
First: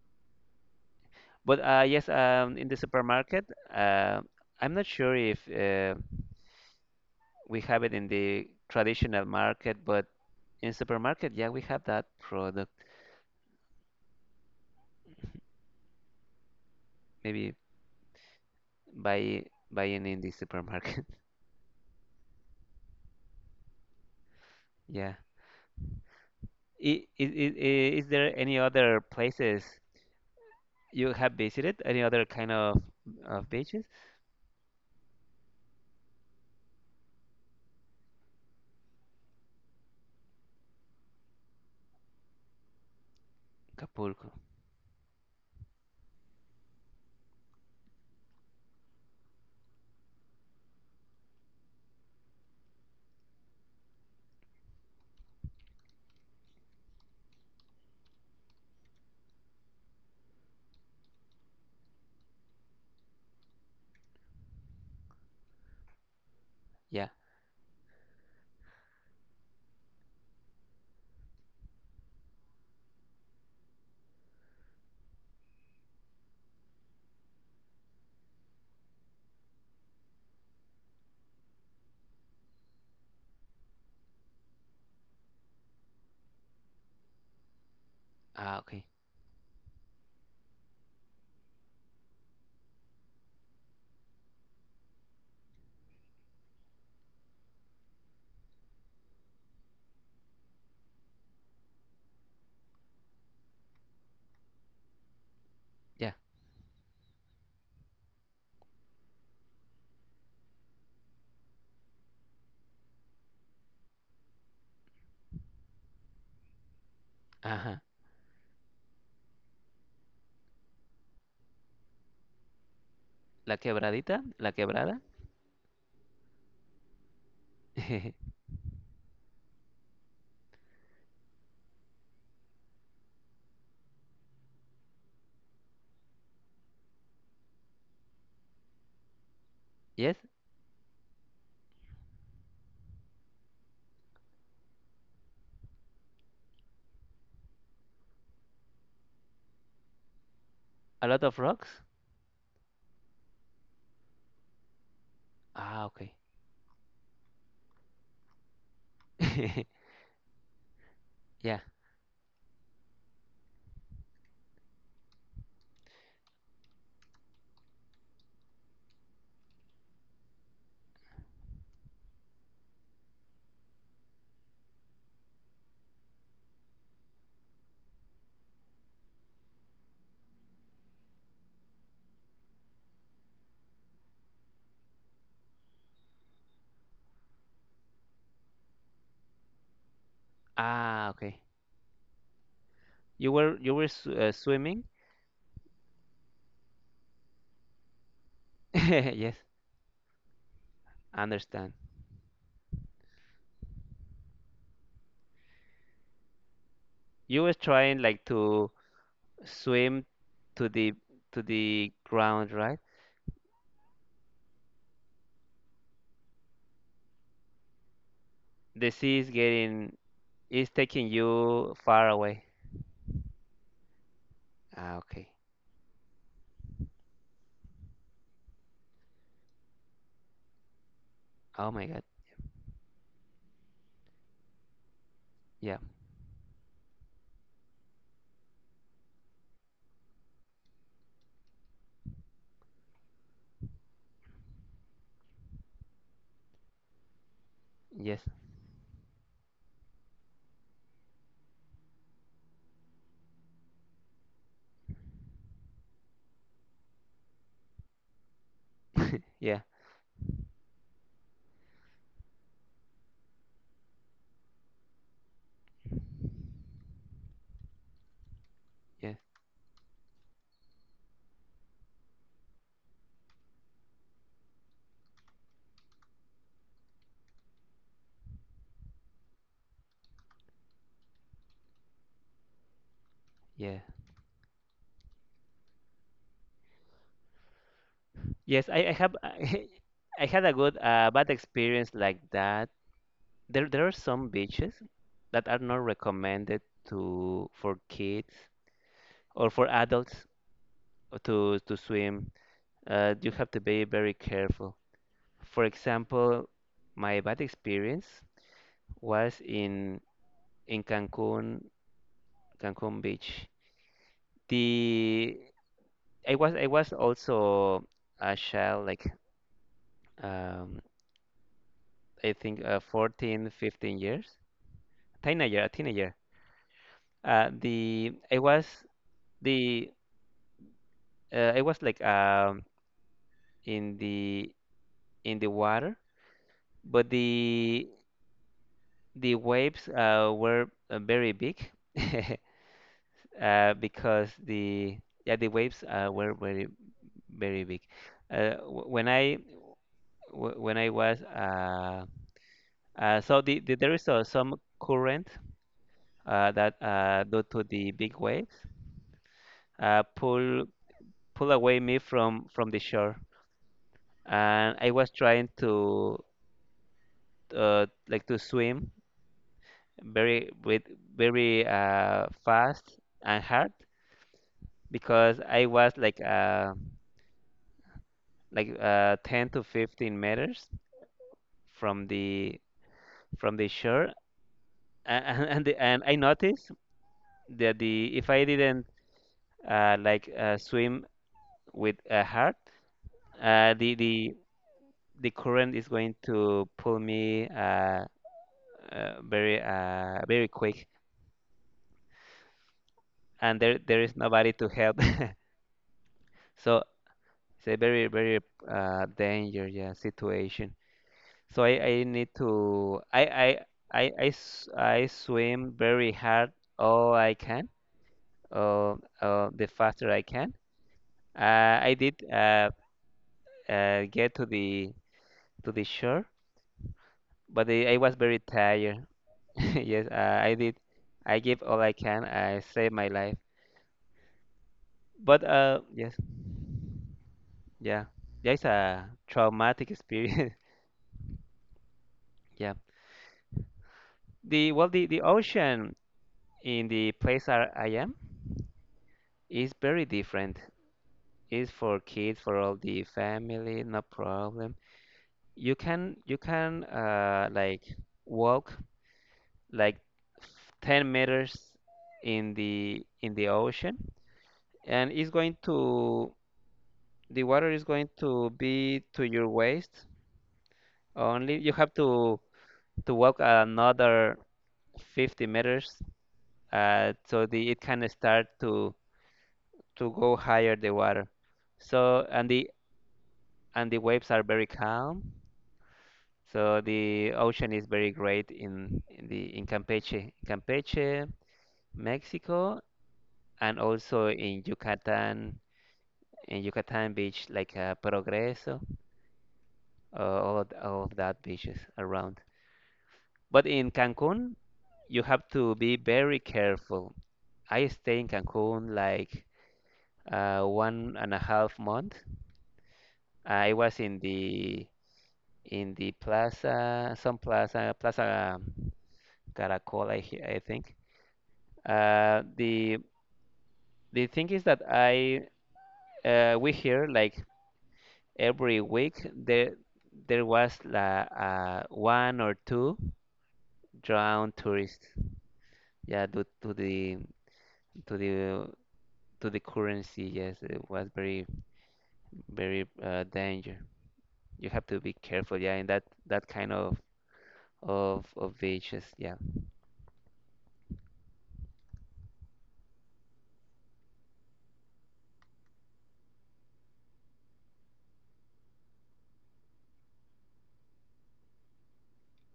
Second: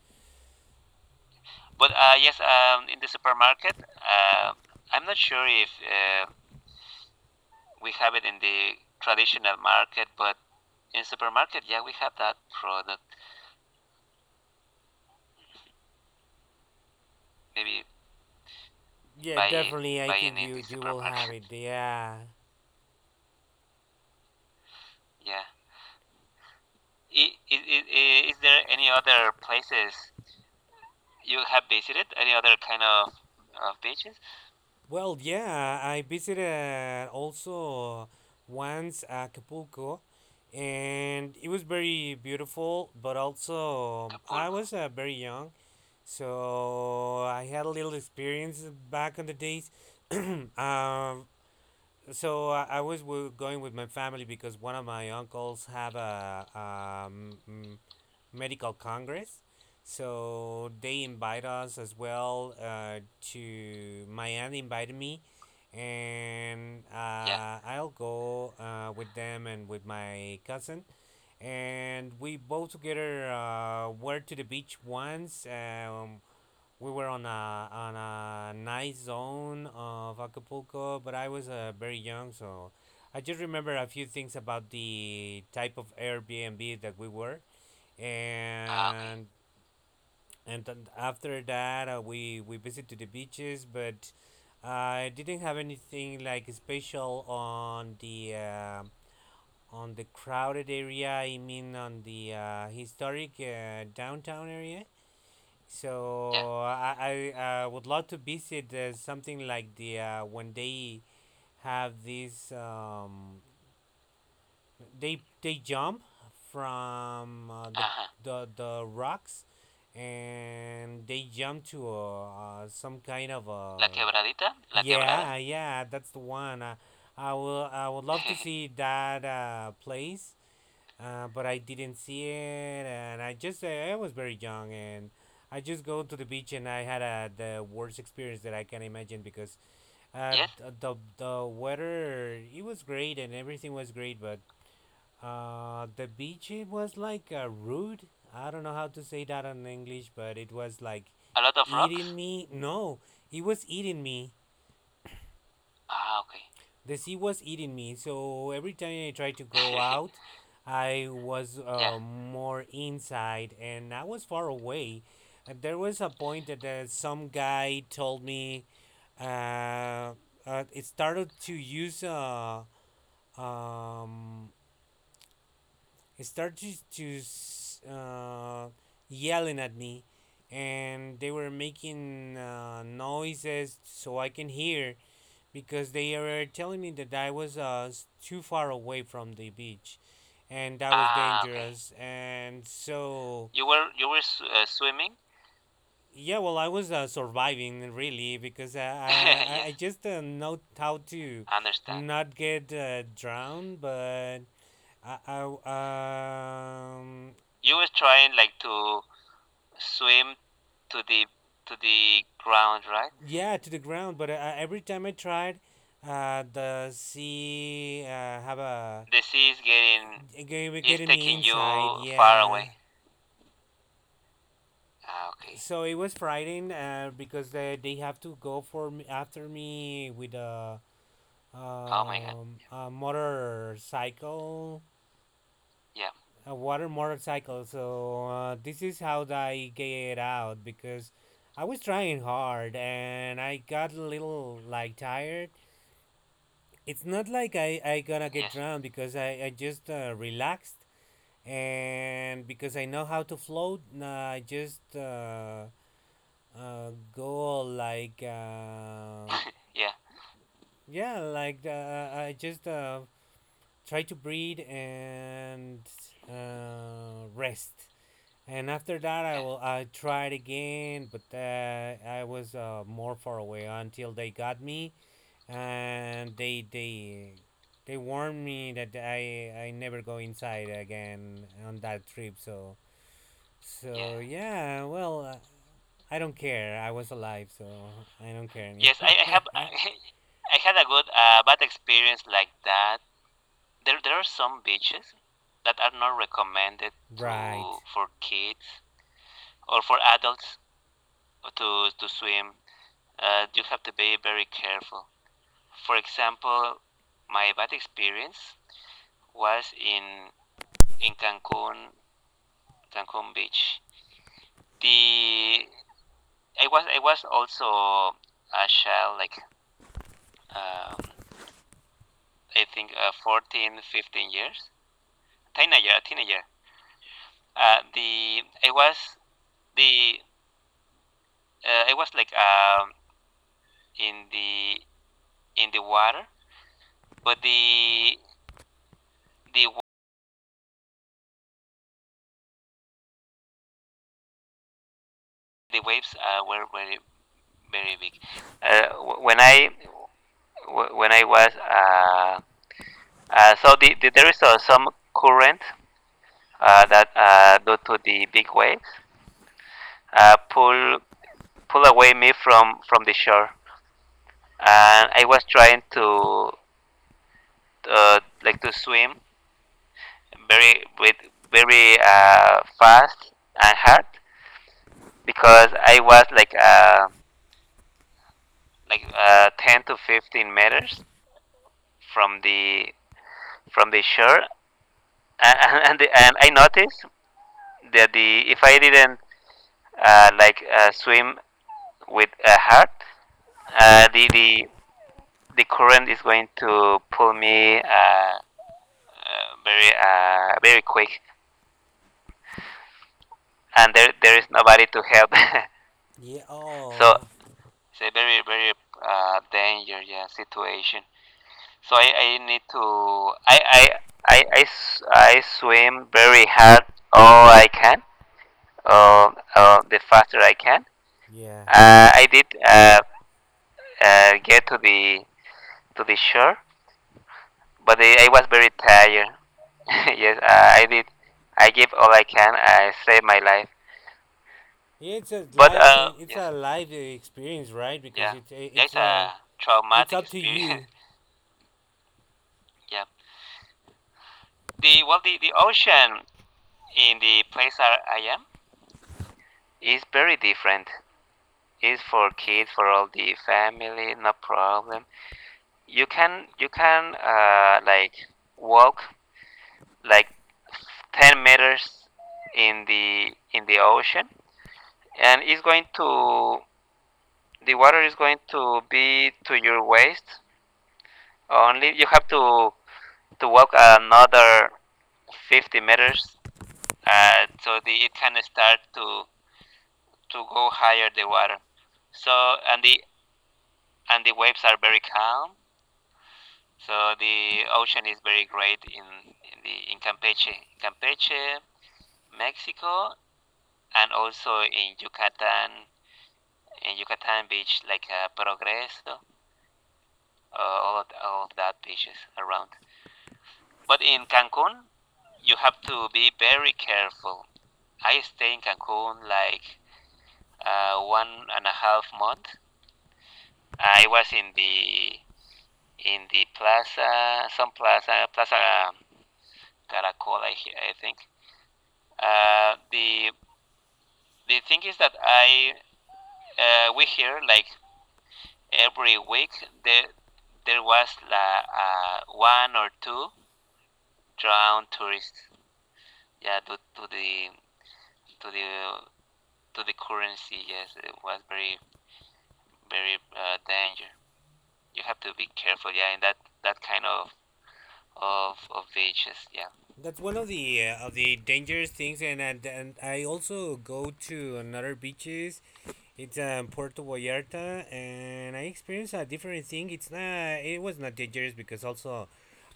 [SPEAKER 1] But,
[SPEAKER 2] But
[SPEAKER 1] yes,
[SPEAKER 2] yes,
[SPEAKER 1] in the
[SPEAKER 2] in the
[SPEAKER 1] supermarket,
[SPEAKER 2] supermarket,
[SPEAKER 1] uh,
[SPEAKER 2] uh,
[SPEAKER 1] I'm not
[SPEAKER 2] I'm
[SPEAKER 1] sure
[SPEAKER 2] not
[SPEAKER 1] if,
[SPEAKER 2] sure if
[SPEAKER 1] we have
[SPEAKER 2] we
[SPEAKER 1] it in
[SPEAKER 2] have it in
[SPEAKER 1] the
[SPEAKER 2] the
[SPEAKER 1] traditional
[SPEAKER 2] traditional
[SPEAKER 1] market, but
[SPEAKER 2] market, but
[SPEAKER 1] in
[SPEAKER 2] in
[SPEAKER 1] supermarket, yeah, we
[SPEAKER 2] supermarket, yeah,
[SPEAKER 1] have
[SPEAKER 2] we
[SPEAKER 1] that
[SPEAKER 2] have that
[SPEAKER 1] product.
[SPEAKER 2] product.
[SPEAKER 1] Maybe,
[SPEAKER 2] Maybe yeah,
[SPEAKER 1] buy
[SPEAKER 2] buying definitely.
[SPEAKER 1] buying
[SPEAKER 2] I
[SPEAKER 1] in the
[SPEAKER 2] buying think in you the you will
[SPEAKER 1] supermarket.
[SPEAKER 2] have supermarket. It. *laughs* Yeah.
[SPEAKER 1] *laughs* Yeah.
[SPEAKER 2] Yeah.
[SPEAKER 1] Is there
[SPEAKER 2] Is
[SPEAKER 1] any
[SPEAKER 2] there any
[SPEAKER 1] other
[SPEAKER 2] other
[SPEAKER 1] places
[SPEAKER 2] places
[SPEAKER 1] you have
[SPEAKER 2] you have
[SPEAKER 1] visited? Any
[SPEAKER 2] visited?
[SPEAKER 1] other
[SPEAKER 2] Any
[SPEAKER 1] kind
[SPEAKER 2] other
[SPEAKER 1] of
[SPEAKER 2] kind
[SPEAKER 1] of
[SPEAKER 2] of
[SPEAKER 1] beaches?
[SPEAKER 2] beaches? Well, yeah, I visited also once Acapulco, and it was very beautiful, but also
[SPEAKER 1] Acapulco.
[SPEAKER 2] I was very young, so I had a little experience back in the days. *clears throat* um, so I was going with my family because one of my uncles have a, um, medical congress. So they invite us as well to my aunt invited me, and
[SPEAKER 1] Yeah.
[SPEAKER 2] yeah, I'll go with them and with my cousin. And we both together were to the beach once. We were on a nice zone of Acapulco, but I was very young, so I just remember a few things about the type of Airbnb that we were
[SPEAKER 1] Ah,
[SPEAKER 2] and,
[SPEAKER 1] okay.
[SPEAKER 2] ah, okay, and then after that we visited the beaches but I didn't have anything like special on the crowded area. I mean on the historic downtown area. Yeah. So
[SPEAKER 1] Ya.
[SPEAKER 2] I would love to visit something like the, when they have this, they jump from the,
[SPEAKER 1] Ajá.
[SPEAKER 2] uh-huh, the rocks and they jump to some kind of
[SPEAKER 1] La
[SPEAKER 2] la a
[SPEAKER 1] quebradita,
[SPEAKER 2] quebradita,
[SPEAKER 1] la
[SPEAKER 2] la
[SPEAKER 1] quebrada.
[SPEAKER 2] quebrada. Yeah, yeah, that's the one. I would love to
[SPEAKER 1] *laughs*
[SPEAKER 2] *laughs* see that place. But I didn't see it, and I just I was very young, and I just go to the beach, and I had the worst experience that I can imagine because,
[SPEAKER 1] Yes.
[SPEAKER 2] yeah, the weather it was great and everything was great, but the beach it was like rude. I don't know how to say that in English, but it was like,
[SPEAKER 1] A lot of
[SPEAKER 2] a lot of
[SPEAKER 1] rocks.
[SPEAKER 2] rocks? Eating me. No, it was eating me.
[SPEAKER 1] Ah, okay.
[SPEAKER 2] Ah, okay. The sea was eating me. So every time I tried to go *laughs*
[SPEAKER 1] *laughs*
[SPEAKER 2] out, I was,
[SPEAKER 1] Yeah.
[SPEAKER 2] yeah, more inside and I was far away. And there was a point that some guy told me, uh, it started to use, um, he started to, uh, yelling at me, and they were making noises so I can hear because they were telling me that I was too far away from the beach, and that was,
[SPEAKER 1] Ah,
[SPEAKER 2] ah,
[SPEAKER 1] okay.
[SPEAKER 2] okay, dangerous. And
[SPEAKER 1] You
[SPEAKER 2] so,
[SPEAKER 1] were you were swimming?
[SPEAKER 2] Swimming? *laughs* Yeah, well, I was surviving really because *laughs* I
[SPEAKER 1] *laughs* Yes,
[SPEAKER 2] Yeah, I just know how to
[SPEAKER 1] understand.
[SPEAKER 2] understand. Not get drowned, but. I
[SPEAKER 1] You were
[SPEAKER 2] You was
[SPEAKER 1] trying like
[SPEAKER 2] trying like
[SPEAKER 1] to
[SPEAKER 2] to
[SPEAKER 1] swim,
[SPEAKER 2] swim
[SPEAKER 1] to the,
[SPEAKER 2] to the to the
[SPEAKER 1] ground, right?
[SPEAKER 2] ground, right? Yeah, to the ground, but every time I tried, the sea have
[SPEAKER 1] The
[SPEAKER 2] a.
[SPEAKER 1] sea
[SPEAKER 2] The
[SPEAKER 1] is
[SPEAKER 2] sea is
[SPEAKER 1] getting, is
[SPEAKER 2] getting
[SPEAKER 1] taking
[SPEAKER 2] me taking you
[SPEAKER 1] you far
[SPEAKER 2] inside. Far, yeah,
[SPEAKER 1] away.
[SPEAKER 2] away.
[SPEAKER 1] Ah, okay.
[SPEAKER 2] Ah, okay. So it was frightening because they have to go for me, after me with a,
[SPEAKER 1] Oh my
[SPEAKER 2] oh
[SPEAKER 1] God.
[SPEAKER 2] my God, a motorcycle,
[SPEAKER 1] Yeah.
[SPEAKER 2] yeah, a water motorcycle. So this is how I get out because I was trying hard and I got a little like tired. It's not like I
[SPEAKER 1] Yes.
[SPEAKER 2] gonna get, yes, drowned because I just relaxed and because I know how to float. I just go like.
[SPEAKER 1] Yeah.
[SPEAKER 2] *laughs* Yeah. Yeah, like I just try to breathe and rest. And after
[SPEAKER 1] Yes.
[SPEAKER 2] that, I tried again, but I was more far away until they got me, and they warned me that I never go inside again on that trip. So
[SPEAKER 1] Yeah.
[SPEAKER 2] so yeah. Yeah, well, I don't care. I was alive, so I don't
[SPEAKER 1] Yes,
[SPEAKER 2] care,
[SPEAKER 1] I
[SPEAKER 2] yes, I,
[SPEAKER 1] have. *laughs*
[SPEAKER 2] I have. *laughs* anymore. *laughs*
[SPEAKER 1] I had a
[SPEAKER 2] I had
[SPEAKER 1] good,
[SPEAKER 2] a good
[SPEAKER 1] bad
[SPEAKER 2] bad
[SPEAKER 1] experience like
[SPEAKER 2] experience like
[SPEAKER 1] that.
[SPEAKER 2] that.
[SPEAKER 1] There are
[SPEAKER 2] There are
[SPEAKER 1] some
[SPEAKER 2] some
[SPEAKER 1] beaches
[SPEAKER 2] beaches
[SPEAKER 1] that are
[SPEAKER 2] that
[SPEAKER 1] not
[SPEAKER 2] are not
[SPEAKER 1] recommended,
[SPEAKER 2] recommended to,
[SPEAKER 1] to
[SPEAKER 2] right.
[SPEAKER 1] for
[SPEAKER 2] For
[SPEAKER 1] kids
[SPEAKER 2] kids
[SPEAKER 1] or for
[SPEAKER 2] or for
[SPEAKER 1] adults
[SPEAKER 2] adults
[SPEAKER 1] to
[SPEAKER 2] to
[SPEAKER 1] swim.
[SPEAKER 2] swim,
[SPEAKER 1] You have to
[SPEAKER 2] you have
[SPEAKER 1] be
[SPEAKER 2] to
[SPEAKER 1] very
[SPEAKER 2] be very
[SPEAKER 1] careful.
[SPEAKER 2] careful.
[SPEAKER 1] For
[SPEAKER 2] For
[SPEAKER 1] example,
[SPEAKER 2] example,
[SPEAKER 1] my bad
[SPEAKER 2] my bad
[SPEAKER 1] experience
[SPEAKER 2] experience
[SPEAKER 1] was
[SPEAKER 2] was
[SPEAKER 1] in
[SPEAKER 2] in
[SPEAKER 1] in
[SPEAKER 2] in
[SPEAKER 1] Cancun,
[SPEAKER 2] Cancun,
[SPEAKER 1] Cancun
[SPEAKER 2] Cancun
[SPEAKER 1] Beach.
[SPEAKER 2] Beach.
[SPEAKER 1] The
[SPEAKER 2] The
[SPEAKER 1] I was I was
[SPEAKER 2] I was
[SPEAKER 1] also
[SPEAKER 2] also
[SPEAKER 1] a
[SPEAKER 2] a
[SPEAKER 1] child, like,
[SPEAKER 2] child, like,
[SPEAKER 1] um,
[SPEAKER 2] um,
[SPEAKER 1] I think,
[SPEAKER 2] I think
[SPEAKER 1] 14,
[SPEAKER 2] 14,
[SPEAKER 1] 15
[SPEAKER 2] 15
[SPEAKER 1] years,
[SPEAKER 2] years,
[SPEAKER 1] teenager, a
[SPEAKER 2] teenager,
[SPEAKER 1] teenager.
[SPEAKER 2] teenager.
[SPEAKER 1] Uh,
[SPEAKER 2] Uh,
[SPEAKER 1] the I
[SPEAKER 2] the
[SPEAKER 1] was
[SPEAKER 2] I was
[SPEAKER 1] the
[SPEAKER 2] the
[SPEAKER 1] I was
[SPEAKER 2] I
[SPEAKER 1] like,
[SPEAKER 2] was like,
[SPEAKER 1] in
[SPEAKER 2] in
[SPEAKER 1] the
[SPEAKER 2] the
[SPEAKER 1] in the
[SPEAKER 2] in the
[SPEAKER 1] water,
[SPEAKER 2] water,
[SPEAKER 1] but
[SPEAKER 2] but
[SPEAKER 1] the the
[SPEAKER 2] the
[SPEAKER 1] waves, were, very big. *laughs* Because the Yeah, the
[SPEAKER 2] the
[SPEAKER 1] waves,
[SPEAKER 2] waves
[SPEAKER 1] were
[SPEAKER 2] were
[SPEAKER 1] very,
[SPEAKER 2] very
[SPEAKER 1] very big.
[SPEAKER 2] very big.
[SPEAKER 1] Uh, wh-
[SPEAKER 2] Uh,
[SPEAKER 1] when
[SPEAKER 2] wh-
[SPEAKER 1] I
[SPEAKER 2] when I
[SPEAKER 1] when I
[SPEAKER 2] when
[SPEAKER 1] was,
[SPEAKER 2] I was so
[SPEAKER 1] there
[SPEAKER 2] the,
[SPEAKER 1] is,
[SPEAKER 2] the, there is
[SPEAKER 1] some
[SPEAKER 2] some
[SPEAKER 1] current,
[SPEAKER 2] current
[SPEAKER 1] that,
[SPEAKER 2] that
[SPEAKER 1] due to
[SPEAKER 2] due
[SPEAKER 1] the
[SPEAKER 2] to
[SPEAKER 1] big
[SPEAKER 2] the big
[SPEAKER 1] waves,
[SPEAKER 2] waves
[SPEAKER 1] uh, pull
[SPEAKER 2] pull
[SPEAKER 1] pull away me,
[SPEAKER 2] away me
[SPEAKER 1] from the
[SPEAKER 2] from the
[SPEAKER 1] shore,
[SPEAKER 2] shore,
[SPEAKER 1] and I
[SPEAKER 2] and
[SPEAKER 1] was
[SPEAKER 2] I was
[SPEAKER 1] trying
[SPEAKER 2] trying
[SPEAKER 1] to,
[SPEAKER 2] to
[SPEAKER 1] like to
[SPEAKER 2] like to
[SPEAKER 1] swim,
[SPEAKER 2] swim
[SPEAKER 1] very with,
[SPEAKER 2] very with
[SPEAKER 1] very
[SPEAKER 2] very
[SPEAKER 1] fast
[SPEAKER 2] fast
[SPEAKER 1] and hard,
[SPEAKER 2] and hard,
[SPEAKER 1] because I
[SPEAKER 2] because
[SPEAKER 1] was
[SPEAKER 2] I
[SPEAKER 1] like,
[SPEAKER 2] was like uh, like
[SPEAKER 1] 10
[SPEAKER 2] uh,
[SPEAKER 1] to
[SPEAKER 2] 10 to
[SPEAKER 1] 15
[SPEAKER 2] 15
[SPEAKER 1] meters
[SPEAKER 2] meters
[SPEAKER 1] from
[SPEAKER 2] from
[SPEAKER 1] the
[SPEAKER 2] the
[SPEAKER 1] from the
[SPEAKER 2] from the
[SPEAKER 1] shore,
[SPEAKER 2] shore,
[SPEAKER 1] and *laughs*
[SPEAKER 2] *laughs* and, and
[SPEAKER 1] and I
[SPEAKER 2] the, and I
[SPEAKER 1] noticed
[SPEAKER 2] noticed
[SPEAKER 1] that,
[SPEAKER 2] the,
[SPEAKER 1] the if I
[SPEAKER 2] the if I
[SPEAKER 1] didn't,
[SPEAKER 2] didn't like
[SPEAKER 1] swim
[SPEAKER 2] swim
[SPEAKER 1] with,
[SPEAKER 2] with
[SPEAKER 1] hard,
[SPEAKER 2] a heart.
[SPEAKER 1] uh, the
[SPEAKER 2] uh, the
[SPEAKER 1] the
[SPEAKER 2] the
[SPEAKER 1] the
[SPEAKER 2] the
[SPEAKER 1] current is
[SPEAKER 2] current
[SPEAKER 1] going
[SPEAKER 2] is going
[SPEAKER 1] to pull
[SPEAKER 2] to pull
[SPEAKER 1] me,
[SPEAKER 2] me
[SPEAKER 1] very, very
[SPEAKER 2] very
[SPEAKER 1] quick,
[SPEAKER 2] quick,
[SPEAKER 1] and there
[SPEAKER 2] and
[SPEAKER 1] there is
[SPEAKER 2] there is
[SPEAKER 1] nobody to
[SPEAKER 2] nobody
[SPEAKER 1] help.
[SPEAKER 2] to
[SPEAKER 1] *laughs*
[SPEAKER 2] help. *laughs* Yeah.
[SPEAKER 1] So
[SPEAKER 2] Oh, so
[SPEAKER 1] it's a
[SPEAKER 2] it's
[SPEAKER 1] very,
[SPEAKER 2] a
[SPEAKER 1] very,
[SPEAKER 2] very, very
[SPEAKER 1] danger, yeah,
[SPEAKER 2] danger, yeah,
[SPEAKER 1] situation.
[SPEAKER 2] situation.
[SPEAKER 1] So, I,
[SPEAKER 2] So
[SPEAKER 1] I need
[SPEAKER 2] I need to
[SPEAKER 1] to,
[SPEAKER 2] I I I I
[SPEAKER 1] I
[SPEAKER 2] I
[SPEAKER 1] swim
[SPEAKER 2] swim
[SPEAKER 1] very
[SPEAKER 2] very
[SPEAKER 1] hard,
[SPEAKER 2] hard
[SPEAKER 1] all I
[SPEAKER 2] all I
[SPEAKER 1] can,
[SPEAKER 2] can,
[SPEAKER 1] uh,
[SPEAKER 2] or,
[SPEAKER 1] the
[SPEAKER 2] or the
[SPEAKER 1] faster I
[SPEAKER 2] faster
[SPEAKER 1] can.
[SPEAKER 2] I can. Yeah.
[SPEAKER 1] I did,
[SPEAKER 2] I did
[SPEAKER 1] get to
[SPEAKER 2] get
[SPEAKER 1] the to the
[SPEAKER 2] to the
[SPEAKER 1] shore,
[SPEAKER 2] shore,
[SPEAKER 1] but I
[SPEAKER 2] but
[SPEAKER 1] was
[SPEAKER 2] I
[SPEAKER 1] very
[SPEAKER 2] was very
[SPEAKER 1] tired.
[SPEAKER 2] tired.
[SPEAKER 1] *laughs*
[SPEAKER 2] *laughs*
[SPEAKER 1] Yes,
[SPEAKER 2] Yes,
[SPEAKER 1] I did.
[SPEAKER 2] I did.
[SPEAKER 1] I give
[SPEAKER 2] I
[SPEAKER 1] all
[SPEAKER 2] gave
[SPEAKER 1] I
[SPEAKER 2] all I
[SPEAKER 1] can.
[SPEAKER 2] can.
[SPEAKER 1] I
[SPEAKER 2] I
[SPEAKER 1] saved my
[SPEAKER 2] saved my
[SPEAKER 1] life.
[SPEAKER 2] life. Yeah, it's
[SPEAKER 1] But,
[SPEAKER 2] a but life.
[SPEAKER 1] yes,
[SPEAKER 2] It's, yeah, a life experience, right?
[SPEAKER 1] yeah,
[SPEAKER 2] Because,
[SPEAKER 1] yeah, it's
[SPEAKER 2] yeah, it's
[SPEAKER 1] a
[SPEAKER 2] a it's
[SPEAKER 1] traumatic
[SPEAKER 2] traumatic up to
[SPEAKER 1] experience.
[SPEAKER 2] experience. You. *laughs*
[SPEAKER 1] *laughs*
[SPEAKER 2] Yeah,
[SPEAKER 1] The well,
[SPEAKER 2] the
[SPEAKER 1] the
[SPEAKER 2] well,
[SPEAKER 1] the
[SPEAKER 2] the
[SPEAKER 1] ocean
[SPEAKER 2] ocean
[SPEAKER 1] in the
[SPEAKER 2] in the
[SPEAKER 1] place I,
[SPEAKER 2] place
[SPEAKER 1] I
[SPEAKER 2] where
[SPEAKER 1] am
[SPEAKER 2] I am
[SPEAKER 1] is
[SPEAKER 2] is
[SPEAKER 1] very
[SPEAKER 2] very
[SPEAKER 1] different.
[SPEAKER 2] different.
[SPEAKER 1] It's for
[SPEAKER 2] It's for
[SPEAKER 1] kids, for
[SPEAKER 2] kids,
[SPEAKER 1] all
[SPEAKER 2] for
[SPEAKER 1] the
[SPEAKER 2] all the
[SPEAKER 1] family, no
[SPEAKER 2] family, no
[SPEAKER 1] problem.
[SPEAKER 2] problem.
[SPEAKER 1] You can you
[SPEAKER 2] You
[SPEAKER 1] can
[SPEAKER 2] can
[SPEAKER 1] like
[SPEAKER 2] like
[SPEAKER 1] walk,
[SPEAKER 2] walk
[SPEAKER 1] like
[SPEAKER 2] like
[SPEAKER 1] 10
[SPEAKER 2] 10
[SPEAKER 1] meters
[SPEAKER 2] meters
[SPEAKER 1] in the in the
[SPEAKER 2] in the
[SPEAKER 1] ocean,
[SPEAKER 2] ocean,
[SPEAKER 1] and it's
[SPEAKER 2] and
[SPEAKER 1] going
[SPEAKER 2] it's going
[SPEAKER 1] to
[SPEAKER 2] to
[SPEAKER 1] the water
[SPEAKER 2] the
[SPEAKER 1] is
[SPEAKER 2] water
[SPEAKER 1] going
[SPEAKER 2] is going
[SPEAKER 1] to
[SPEAKER 2] to
[SPEAKER 1] be to
[SPEAKER 2] be
[SPEAKER 1] your
[SPEAKER 2] to your
[SPEAKER 1] waist.
[SPEAKER 2] waist.
[SPEAKER 1] Only you
[SPEAKER 2] Only
[SPEAKER 1] have
[SPEAKER 2] you have
[SPEAKER 1] to, walk
[SPEAKER 2] to walk
[SPEAKER 1] another
[SPEAKER 2] another
[SPEAKER 1] 50
[SPEAKER 2] 50
[SPEAKER 1] meters,
[SPEAKER 2] meters.
[SPEAKER 1] so, the it
[SPEAKER 2] So
[SPEAKER 1] can
[SPEAKER 2] it can
[SPEAKER 1] start
[SPEAKER 2] start
[SPEAKER 1] to, go
[SPEAKER 2] to go
[SPEAKER 1] higher the
[SPEAKER 2] higher the
[SPEAKER 1] water.
[SPEAKER 2] water.
[SPEAKER 1] So,
[SPEAKER 2] So, and the
[SPEAKER 1] and the
[SPEAKER 2] and
[SPEAKER 1] waves
[SPEAKER 2] the
[SPEAKER 1] are
[SPEAKER 2] waves
[SPEAKER 1] very
[SPEAKER 2] are very
[SPEAKER 1] calm.
[SPEAKER 2] calm.
[SPEAKER 1] So
[SPEAKER 2] So
[SPEAKER 1] the
[SPEAKER 2] the
[SPEAKER 1] ocean is
[SPEAKER 2] ocean
[SPEAKER 1] very
[SPEAKER 2] is very
[SPEAKER 1] great,
[SPEAKER 2] great in
[SPEAKER 1] in
[SPEAKER 2] in
[SPEAKER 1] Campeche,
[SPEAKER 2] Campeche,
[SPEAKER 1] Campeche,
[SPEAKER 2] campeche
[SPEAKER 1] Mexico,
[SPEAKER 2] Mexico,
[SPEAKER 1] and
[SPEAKER 2] and
[SPEAKER 1] also
[SPEAKER 2] also in Yucatan,
[SPEAKER 1] In
[SPEAKER 2] in
[SPEAKER 1] Yucatan
[SPEAKER 2] Yucatan
[SPEAKER 1] beach, like,
[SPEAKER 2] Beach, like
[SPEAKER 1] Progreso,
[SPEAKER 2] Progreso,
[SPEAKER 1] all of that
[SPEAKER 2] all of that
[SPEAKER 1] beaches
[SPEAKER 2] beaches
[SPEAKER 1] around.
[SPEAKER 2] around.
[SPEAKER 1] But in
[SPEAKER 2] But in
[SPEAKER 1] Cancun,
[SPEAKER 2] Cancun,
[SPEAKER 1] you have
[SPEAKER 2] you
[SPEAKER 1] to
[SPEAKER 2] have
[SPEAKER 1] be
[SPEAKER 2] to be
[SPEAKER 1] very
[SPEAKER 2] very
[SPEAKER 1] careful.
[SPEAKER 2] careful.
[SPEAKER 1] I stay
[SPEAKER 2] I
[SPEAKER 1] in
[SPEAKER 2] stayed in
[SPEAKER 1] Cancun
[SPEAKER 2] Cancun
[SPEAKER 1] like,
[SPEAKER 2] like
[SPEAKER 1] one and a
[SPEAKER 2] one and a
[SPEAKER 1] half
[SPEAKER 2] half
[SPEAKER 1] month.
[SPEAKER 2] month.
[SPEAKER 1] I
[SPEAKER 2] I
[SPEAKER 1] was
[SPEAKER 2] was
[SPEAKER 1] in the in
[SPEAKER 2] in
[SPEAKER 1] the
[SPEAKER 2] the plaza,
[SPEAKER 1] plaza,
[SPEAKER 2] some
[SPEAKER 1] some
[SPEAKER 2] plaza,
[SPEAKER 1] plaza,
[SPEAKER 2] Plaza
[SPEAKER 1] Plaza
[SPEAKER 2] Caracol,
[SPEAKER 1] Caracol, I
[SPEAKER 2] I think.
[SPEAKER 1] think.
[SPEAKER 2] Uh,
[SPEAKER 1] Uh, the
[SPEAKER 2] the
[SPEAKER 1] the
[SPEAKER 2] the
[SPEAKER 1] thing
[SPEAKER 2] thing
[SPEAKER 1] is
[SPEAKER 2] is
[SPEAKER 1] that,
[SPEAKER 2] that I
[SPEAKER 1] I we
[SPEAKER 2] we
[SPEAKER 1] hear,
[SPEAKER 2] hear like
[SPEAKER 1] like every
[SPEAKER 2] every week
[SPEAKER 1] week there
[SPEAKER 2] there
[SPEAKER 1] there
[SPEAKER 2] there
[SPEAKER 1] was,
[SPEAKER 2] was
[SPEAKER 1] one
[SPEAKER 2] one
[SPEAKER 1] or
[SPEAKER 2] or
[SPEAKER 1] two
[SPEAKER 2] two
[SPEAKER 1] drowned
[SPEAKER 2] drown
[SPEAKER 1] tourists.
[SPEAKER 2] tourists.
[SPEAKER 1] Yeah,
[SPEAKER 2] Yeah,
[SPEAKER 1] due
[SPEAKER 2] to
[SPEAKER 1] to
[SPEAKER 2] to the
[SPEAKER 1] to
[SPEAKER 2] to
[SPEAKER 1] the
[SPEAKER 2] the
[SPEAKER 1] to
[SPEAKER 2] to
[SPEAKER 1] the
[SPEAKER 2] the
[SPEAKER 1] currency.
[SPEAKER 2] currency.
[SPEAKER 1] Yes,
[SPEAKER 2] Yes, it
[SPEAKER 1] it was
[SPEAKER 2] was
[SPEAKER 1] very,
[SPEAKER 2] very,
[SPEAKER 1] very,
[SPEAKER 2] very
[SPEAKER 1] danger.
[SPEAKER 2] danger.
[SPEAKER 1] You
[SPEAKER 2] You
[SPEAKER 1] have
[SPEAKER 2] have
[SPEAKER 1] to
[SPEAKER 2] to
[SPEAKER 1] be
[SPEAKER 2] be
[SPEAKER 1] careful.
[SPEAKER 2] careful.
[SPEAKER 1] Yeah, in
[SPEAKER 2] Yeah, in
[SPEAKER 1] that that
[SPEAKER 2] that
[SPEAKER 1] kind
[SPEAKER 2] kind
[SPEAKER 1] of
[SPEAKER 2] of
[SPEAKER 1] of
[SPEAKER 2] of
[SPEAKER 1] of
[SPEAKER 2] of
[SPEAKER 1] beaches.
[SPEAKER 2] beaches.
[SPEAKER 1] Yeah.
[SPEAKER 2] Yeah. That's one of the dangerous things, and I also go to another beaches. It's Puerto Vallarta, and I experienced a different thing. It's not. It was not dangerous because also,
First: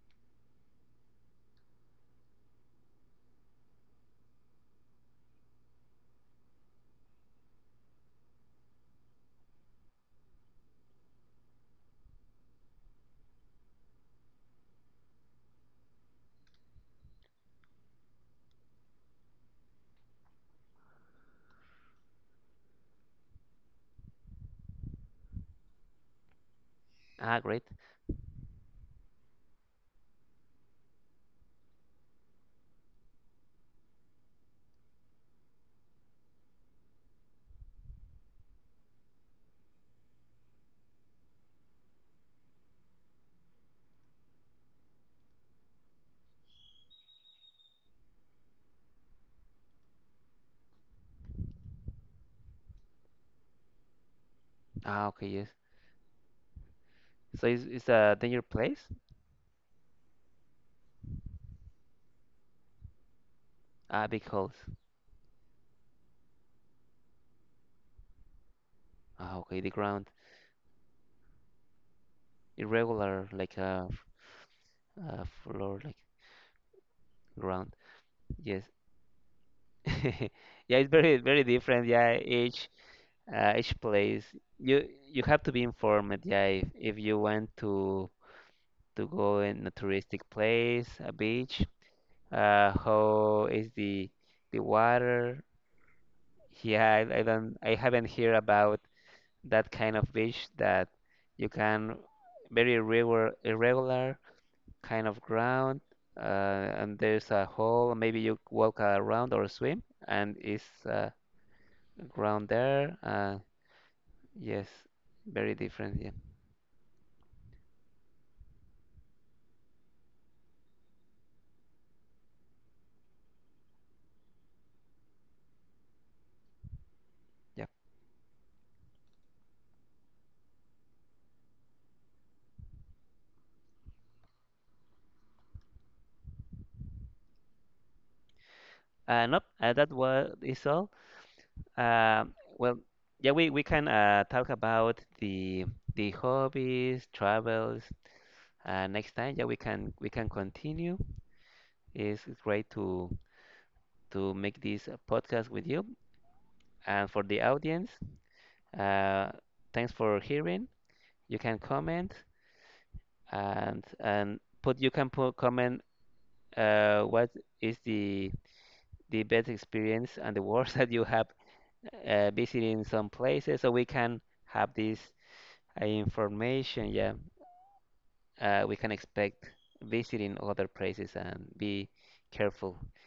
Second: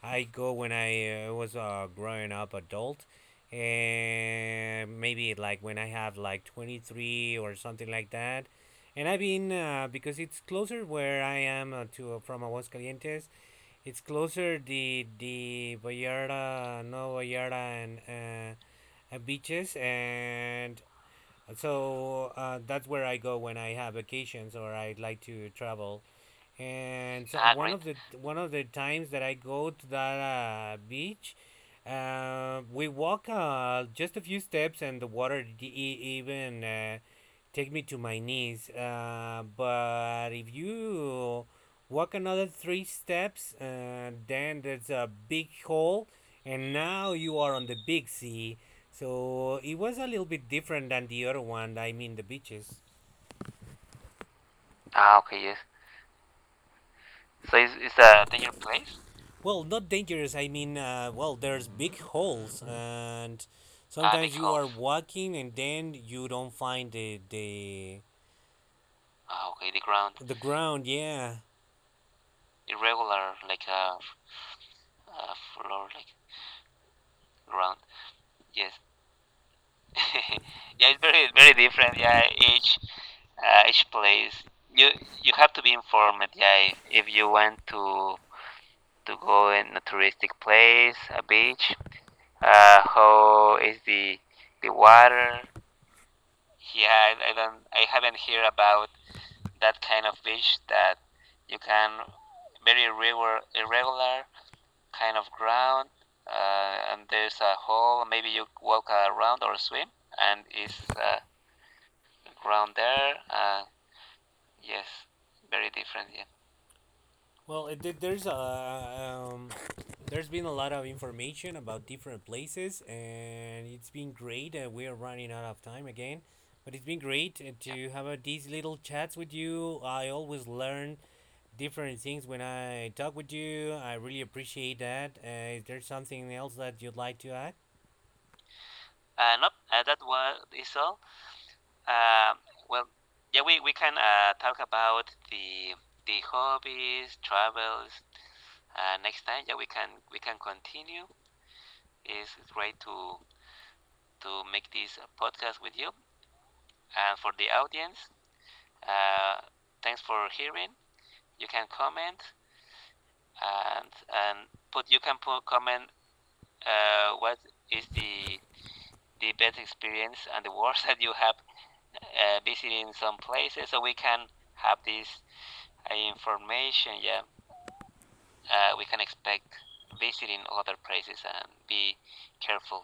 [SPEAKER 2] I go when I was a growing up adult, and maybe like when I have like 23 or something like that, and I've been because it's closer where I am to from Aguascalientes. It's closer the Vallarta, no Vallarta, and beaches, and so that's where I go when I have vacations or I would like to travel. And
[SPEAKER 1] Ah,
[SPEAKER 2] so
[SPEAKER 1] great.
[SPEAKER 2] I one agree, of the, one of the times that I go to that beach, we walk just a few steps, and the water even take me to my knees. But if you walk another three steps, then there's a big hole, and now you are on the big sea. So it was a little bit different than the other one. I mean, the beaches.
[SPEAKER 1] Ah, okay.
[SPEAKER 2] Ah,
[SPEAKER 1] Yes.
[SPEAKER 2] okay, yes.
[SPEAKER 1] So, it's,
[SPEAKER 2] So
[SPEAKER 1] it's
[SPEAKER 2] is
[SPEAKER 1] a danger
[SPEAKER 2] a dangerous
[SPEAKER 1] place?
[SPEAKER 2] place? Well, not dangerous. I mean, well, there's big holes, and big
[SPEAKER 1] Ah, big
[SPEAKER 2] sometimes big
[SPEAKER 1] holes.
[SPEAKER 2] you are holes walking, and then you don't find the.
[SPEAKER 1] Ah, okay, the
[SPEAKER 2] Ah, okay, the
[SPEAKER 1] ground.
[SPEAKER 2] ground the ground. Yeah,
[SPEAKER 1] Irregular, like
[SPEAKER 2] irregular,
[SPEAKER 1] a,
[SPEAKER 2] like
[SPEAKER 1] a
[SPEAKER 2] a
[SPEAKER 1] floor, like
[SPEAKER 2] floor, like
[SPEAKER 1] ground.
[SPEAKER 2] ground.
[SPEAKER 1] Yes.
[SPEAKER 2] Yes. *laughs*
[SPEAKER 1] *laughs* Yeah, it's
[SPEAKER 2] Yeah,
[SPEAKER 1] very,
[SPEAKER 2] it's
[SPEAKER 1] very
[SPEAKER 2] very, very
[SPEAKER 1] different. Yeah,
[SPEAKER 2] different. Yeah,
[SPEAKER 1] each
[SPEAKER 2] each
[SPEAKER 1] place.
[SPEAKER 2] place.
[SPEAKER 1] You
[SPEAKER 2] You
[SPEAKER 1] you have to
[SPEAKER 2] you
[SPEAKER 1] be
[SPEAKER 2] have to be
[SPEAKER 1] informed. Yeah,
[SPEAKER 2] informed.
[SPEAKER 1] if,
[SPEAKER 2] Yeah,
[SPEAKER 1] if you
[SPEAKER 2] if
[SPEAKER 1] want
[SPEAKER 2] you want
[SPEAKER 1] to,
[SPEAKER 2] to
[SPEAKER 1] go in a
[SPEAKER 2] go in a
[SPEAKER 1] touristic
[SPEAKER 2] touristic
[SPEAKER 1] place, a
[SPEAKER 2] place, a
[SPEAKER 1] beach,
[SPEAKER 2] beach.
[SPEAKER 1] how is
[SPEAKER 2] How is
[SPEAKER 1] the the
[SPEAKER 2] the
[SPEAKER 1] water? *laughs*
[SPEAKER 2] water?
[SPEAKER 1] Yeah,
[SPEAKER 2] Yeah, I
[SPEAKER 1] I
[SPEAKER 2] don't. I
[SPEAKER 1] haven't heard
[SPEAKER 2] haven't heard
[SPEAKER 1] about
[SPEAKER 2] about
[SPEAKER 1] that kind
[SPEAKER 2] that
[SPEAKER 1] of
[SPEAKER 2] kind of
[SPEAKER 1] beach,
[SPEAKER 2] beach
[SPEAKER 1] that
[SPEAKER 2] that
[SPEAKER 1] you
[SPEAKER 2] you
[SPEAKER 1] can,
[SPEAKER 2] can,
[SPEAKER 1] very
[SPEAKER 2] very
[SPEAKER 1] irregular, irregular
[SPEAKER 2] irregular
[SPEAKER 1] kind of
[SPEAKER 2] kind of
[SPEAKER 1] ground,
[SPEAKER 2] ground,
[SPEAKER 1] and
[SPEAKER 2] and
[SPEAKER 1] there's a
[SPEAKER 2] there's a
[SPEAKER 1] hole. Maybe
[SPEAKER 2] hole.
[SPEAKER 1] you
[SPEAKER 2] Maybe you
[SPEAKER 1] walk
[SPEAKER 2] walk
[SPEAKER 1] around or
[SPEAKER 2] around or
[SPEAKER 1] swim,
[SPEAKER 2] swim,
[SPEAKER 1] and
[SPEAKER 2] and
[SPEAKER 1] it's,
[SPEAKER 2] it's
[SPEAKER 1] uh, ground
[SPEAKER 2] ground
[SPEAKER 1] there.
[SPEAKER 2] there.
[SPEAKER 1] Yes,
[SPEAKER 2] Yes,
[SPEAKER 1] very
[SPEAKER 2] very
[SPEAKER 1] different. Yeah,
[SPEAKER 2] different. Yeah. Well, it, did- there's a there's been a lot of information about different places, and it's been great. We are running out of time again, but it's been great
[SPEAKER 1] yeah.
[SPEAKER 2] to have these little chats with you. I always learn different things when I talk with you. I really appreciate that. Is there something else that you'd like to add?
[SPEAKER 1] Nope.
[SPEAKER 2] Nope,
[SPEAKER 1] That
[SPEAKER 2] that
[SPEAKER 1] was
[SPEAKER 2] was
[SPEAKER 1] is all.
[SPEAKER 2] is all.
[SPEAKER 1] Um,
[SPEAKER 2] Um,
[SPEAKER 1] well,
[SPEAKER 2] well,
[SPEAKER 1] yeah, we
[SPEAKER 2] yeah,
[SPEAKER 1] can,
[SPEAKER 2] we can
[SPEAKER 1] talk
[SPEAKER 2] talk
[SPEAKER 1] about
[SPEAKER 2] about
[SPEAKER 1] the the
[SPEAKER 2] the
[SPEAKER 1] hobbies,
[SPEAKER 2] hobbies,
[SPEAKER 1] travels.
[SPEAKER 2] travels,
[SPEAKER 1] Next time, yeah,
[SPEAKER 2] next
[SPEAKER 1] we
[SPEAKER 2] time. Yeah,
[SPEAKER 1] can we can
[SPEAKER 2] we can
[SPEAKER 1] continue.
[SPEAKER 2] continue.
[SPEAKER 1] It's
[SPEAKER 2] It's
[SPEAKER 1] great
[SPEAKER 2] great
[SPEAKER 1] to, make
[SPEAKER 2] to
[SPEAKER 1] this,
[SPEAKER 2] make this
[SPEAKER 1] podcast with
[SPEAKER 2] podcast
[SPEAKER 1] you.
[SPEAKER 2] with you.
[SPEAKER 1] And for
[SPEAKER 2] And
[SPEAKER 1] the
[SPEAKER 2] for the
[SPEAKER 1] audience,
[SPEAKER 2] audience,
[SPEAKER 1] uh,
[SPEAKER 2] uh,
[SPEAKER 1] thanks for
[SPEAKER 2] thanks for
[SPEAKER 1] hearing.
[SPEAKER 2] hearing.
[SPEAKER 1] You can
[SPEAKER 2] You can
[SPEAKER 1] comment,
[SPEAKER 2] comment,
[SPEAKER 1] and
[SPEAKER 2] and
[SPEAKER 1] and
[SPEAKER 2] and
[SPEAKER 1] put, you
[SPEAKER 2] put,
[SPEAKER 1] can
[SPEAKER 2] you
[SPEAKER 1] put
[SPEAKER 2] can put
[SPEAKER 1] comment,
[SPEAKER 2] comment,
[SPEAKER 1] what
[SPEAKER 2] what
[SPEAKER 1] is
[SPEAKER 2] is
[SPEAKER 1] the the best
[SPEAKER 2] the best
[SPEAKER 1] experience and the
[SPEAKER 2] experience and the
[SPEAKER 1] worst, *laughs* that you
[SPEAKER 2] worst, *laughs* that
[SPEAKER 1] have,
[SPEAKER 2] you have
[SPEAKER 1] visiting some
[SPEAKER 2] visiting some
[SPEAKER 1] places, so we
[SPEAKER 2] places, so we
[SPEAKER 1] can
[SPEAKER 2] can
[SPEAKER 1] have this,
[SPEAKER 2] have this
[SPEAKER 1] information. Yeah,
[SPEAKER 2] information. Yeah,
[SPEAKER 1] we can
[SPEAKER 2] we can
[SPEAKER 1] expect
[SPEAKER 2] expect
[SPEAKER 1] visiting
[SPEAKER 2] visiting
[SPEAKER 1] other
[SPEAKER 2] other
[SPEAKER 1] places
[SPEAKER 2] places
[SPEAKER 1] and
[SPEAKER 2] and
[SPEAKER 1] be
[SPEAKER 2] be
[SPEAKER 1] careful.
[SPEAKER 2] careful.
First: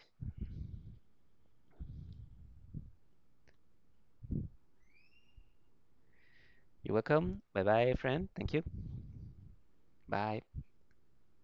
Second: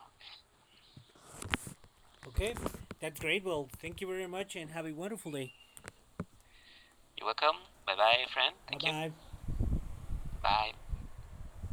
[SPEAKER 2] Okay, that's great. Well, thank you very much and have a wonderful day.
[SPEAKER 1] You're
[SPEAKER 2] You're
[SPEAKER 1] welcome.
[SPEAKER 2] welcome.
[SPEAKER 1] Bye bye,
[SPEAKER 2] Bye bye,
[SPEAKER 1] friend.
[SPEAKER 2] friend.
[SPEAKER 1] Thank you.
[SPEAKER 2] Bye. Thank Bye-bye. You.
[SPEAKER 1] Bye.
[SPEAKER 2] Bye. Bye.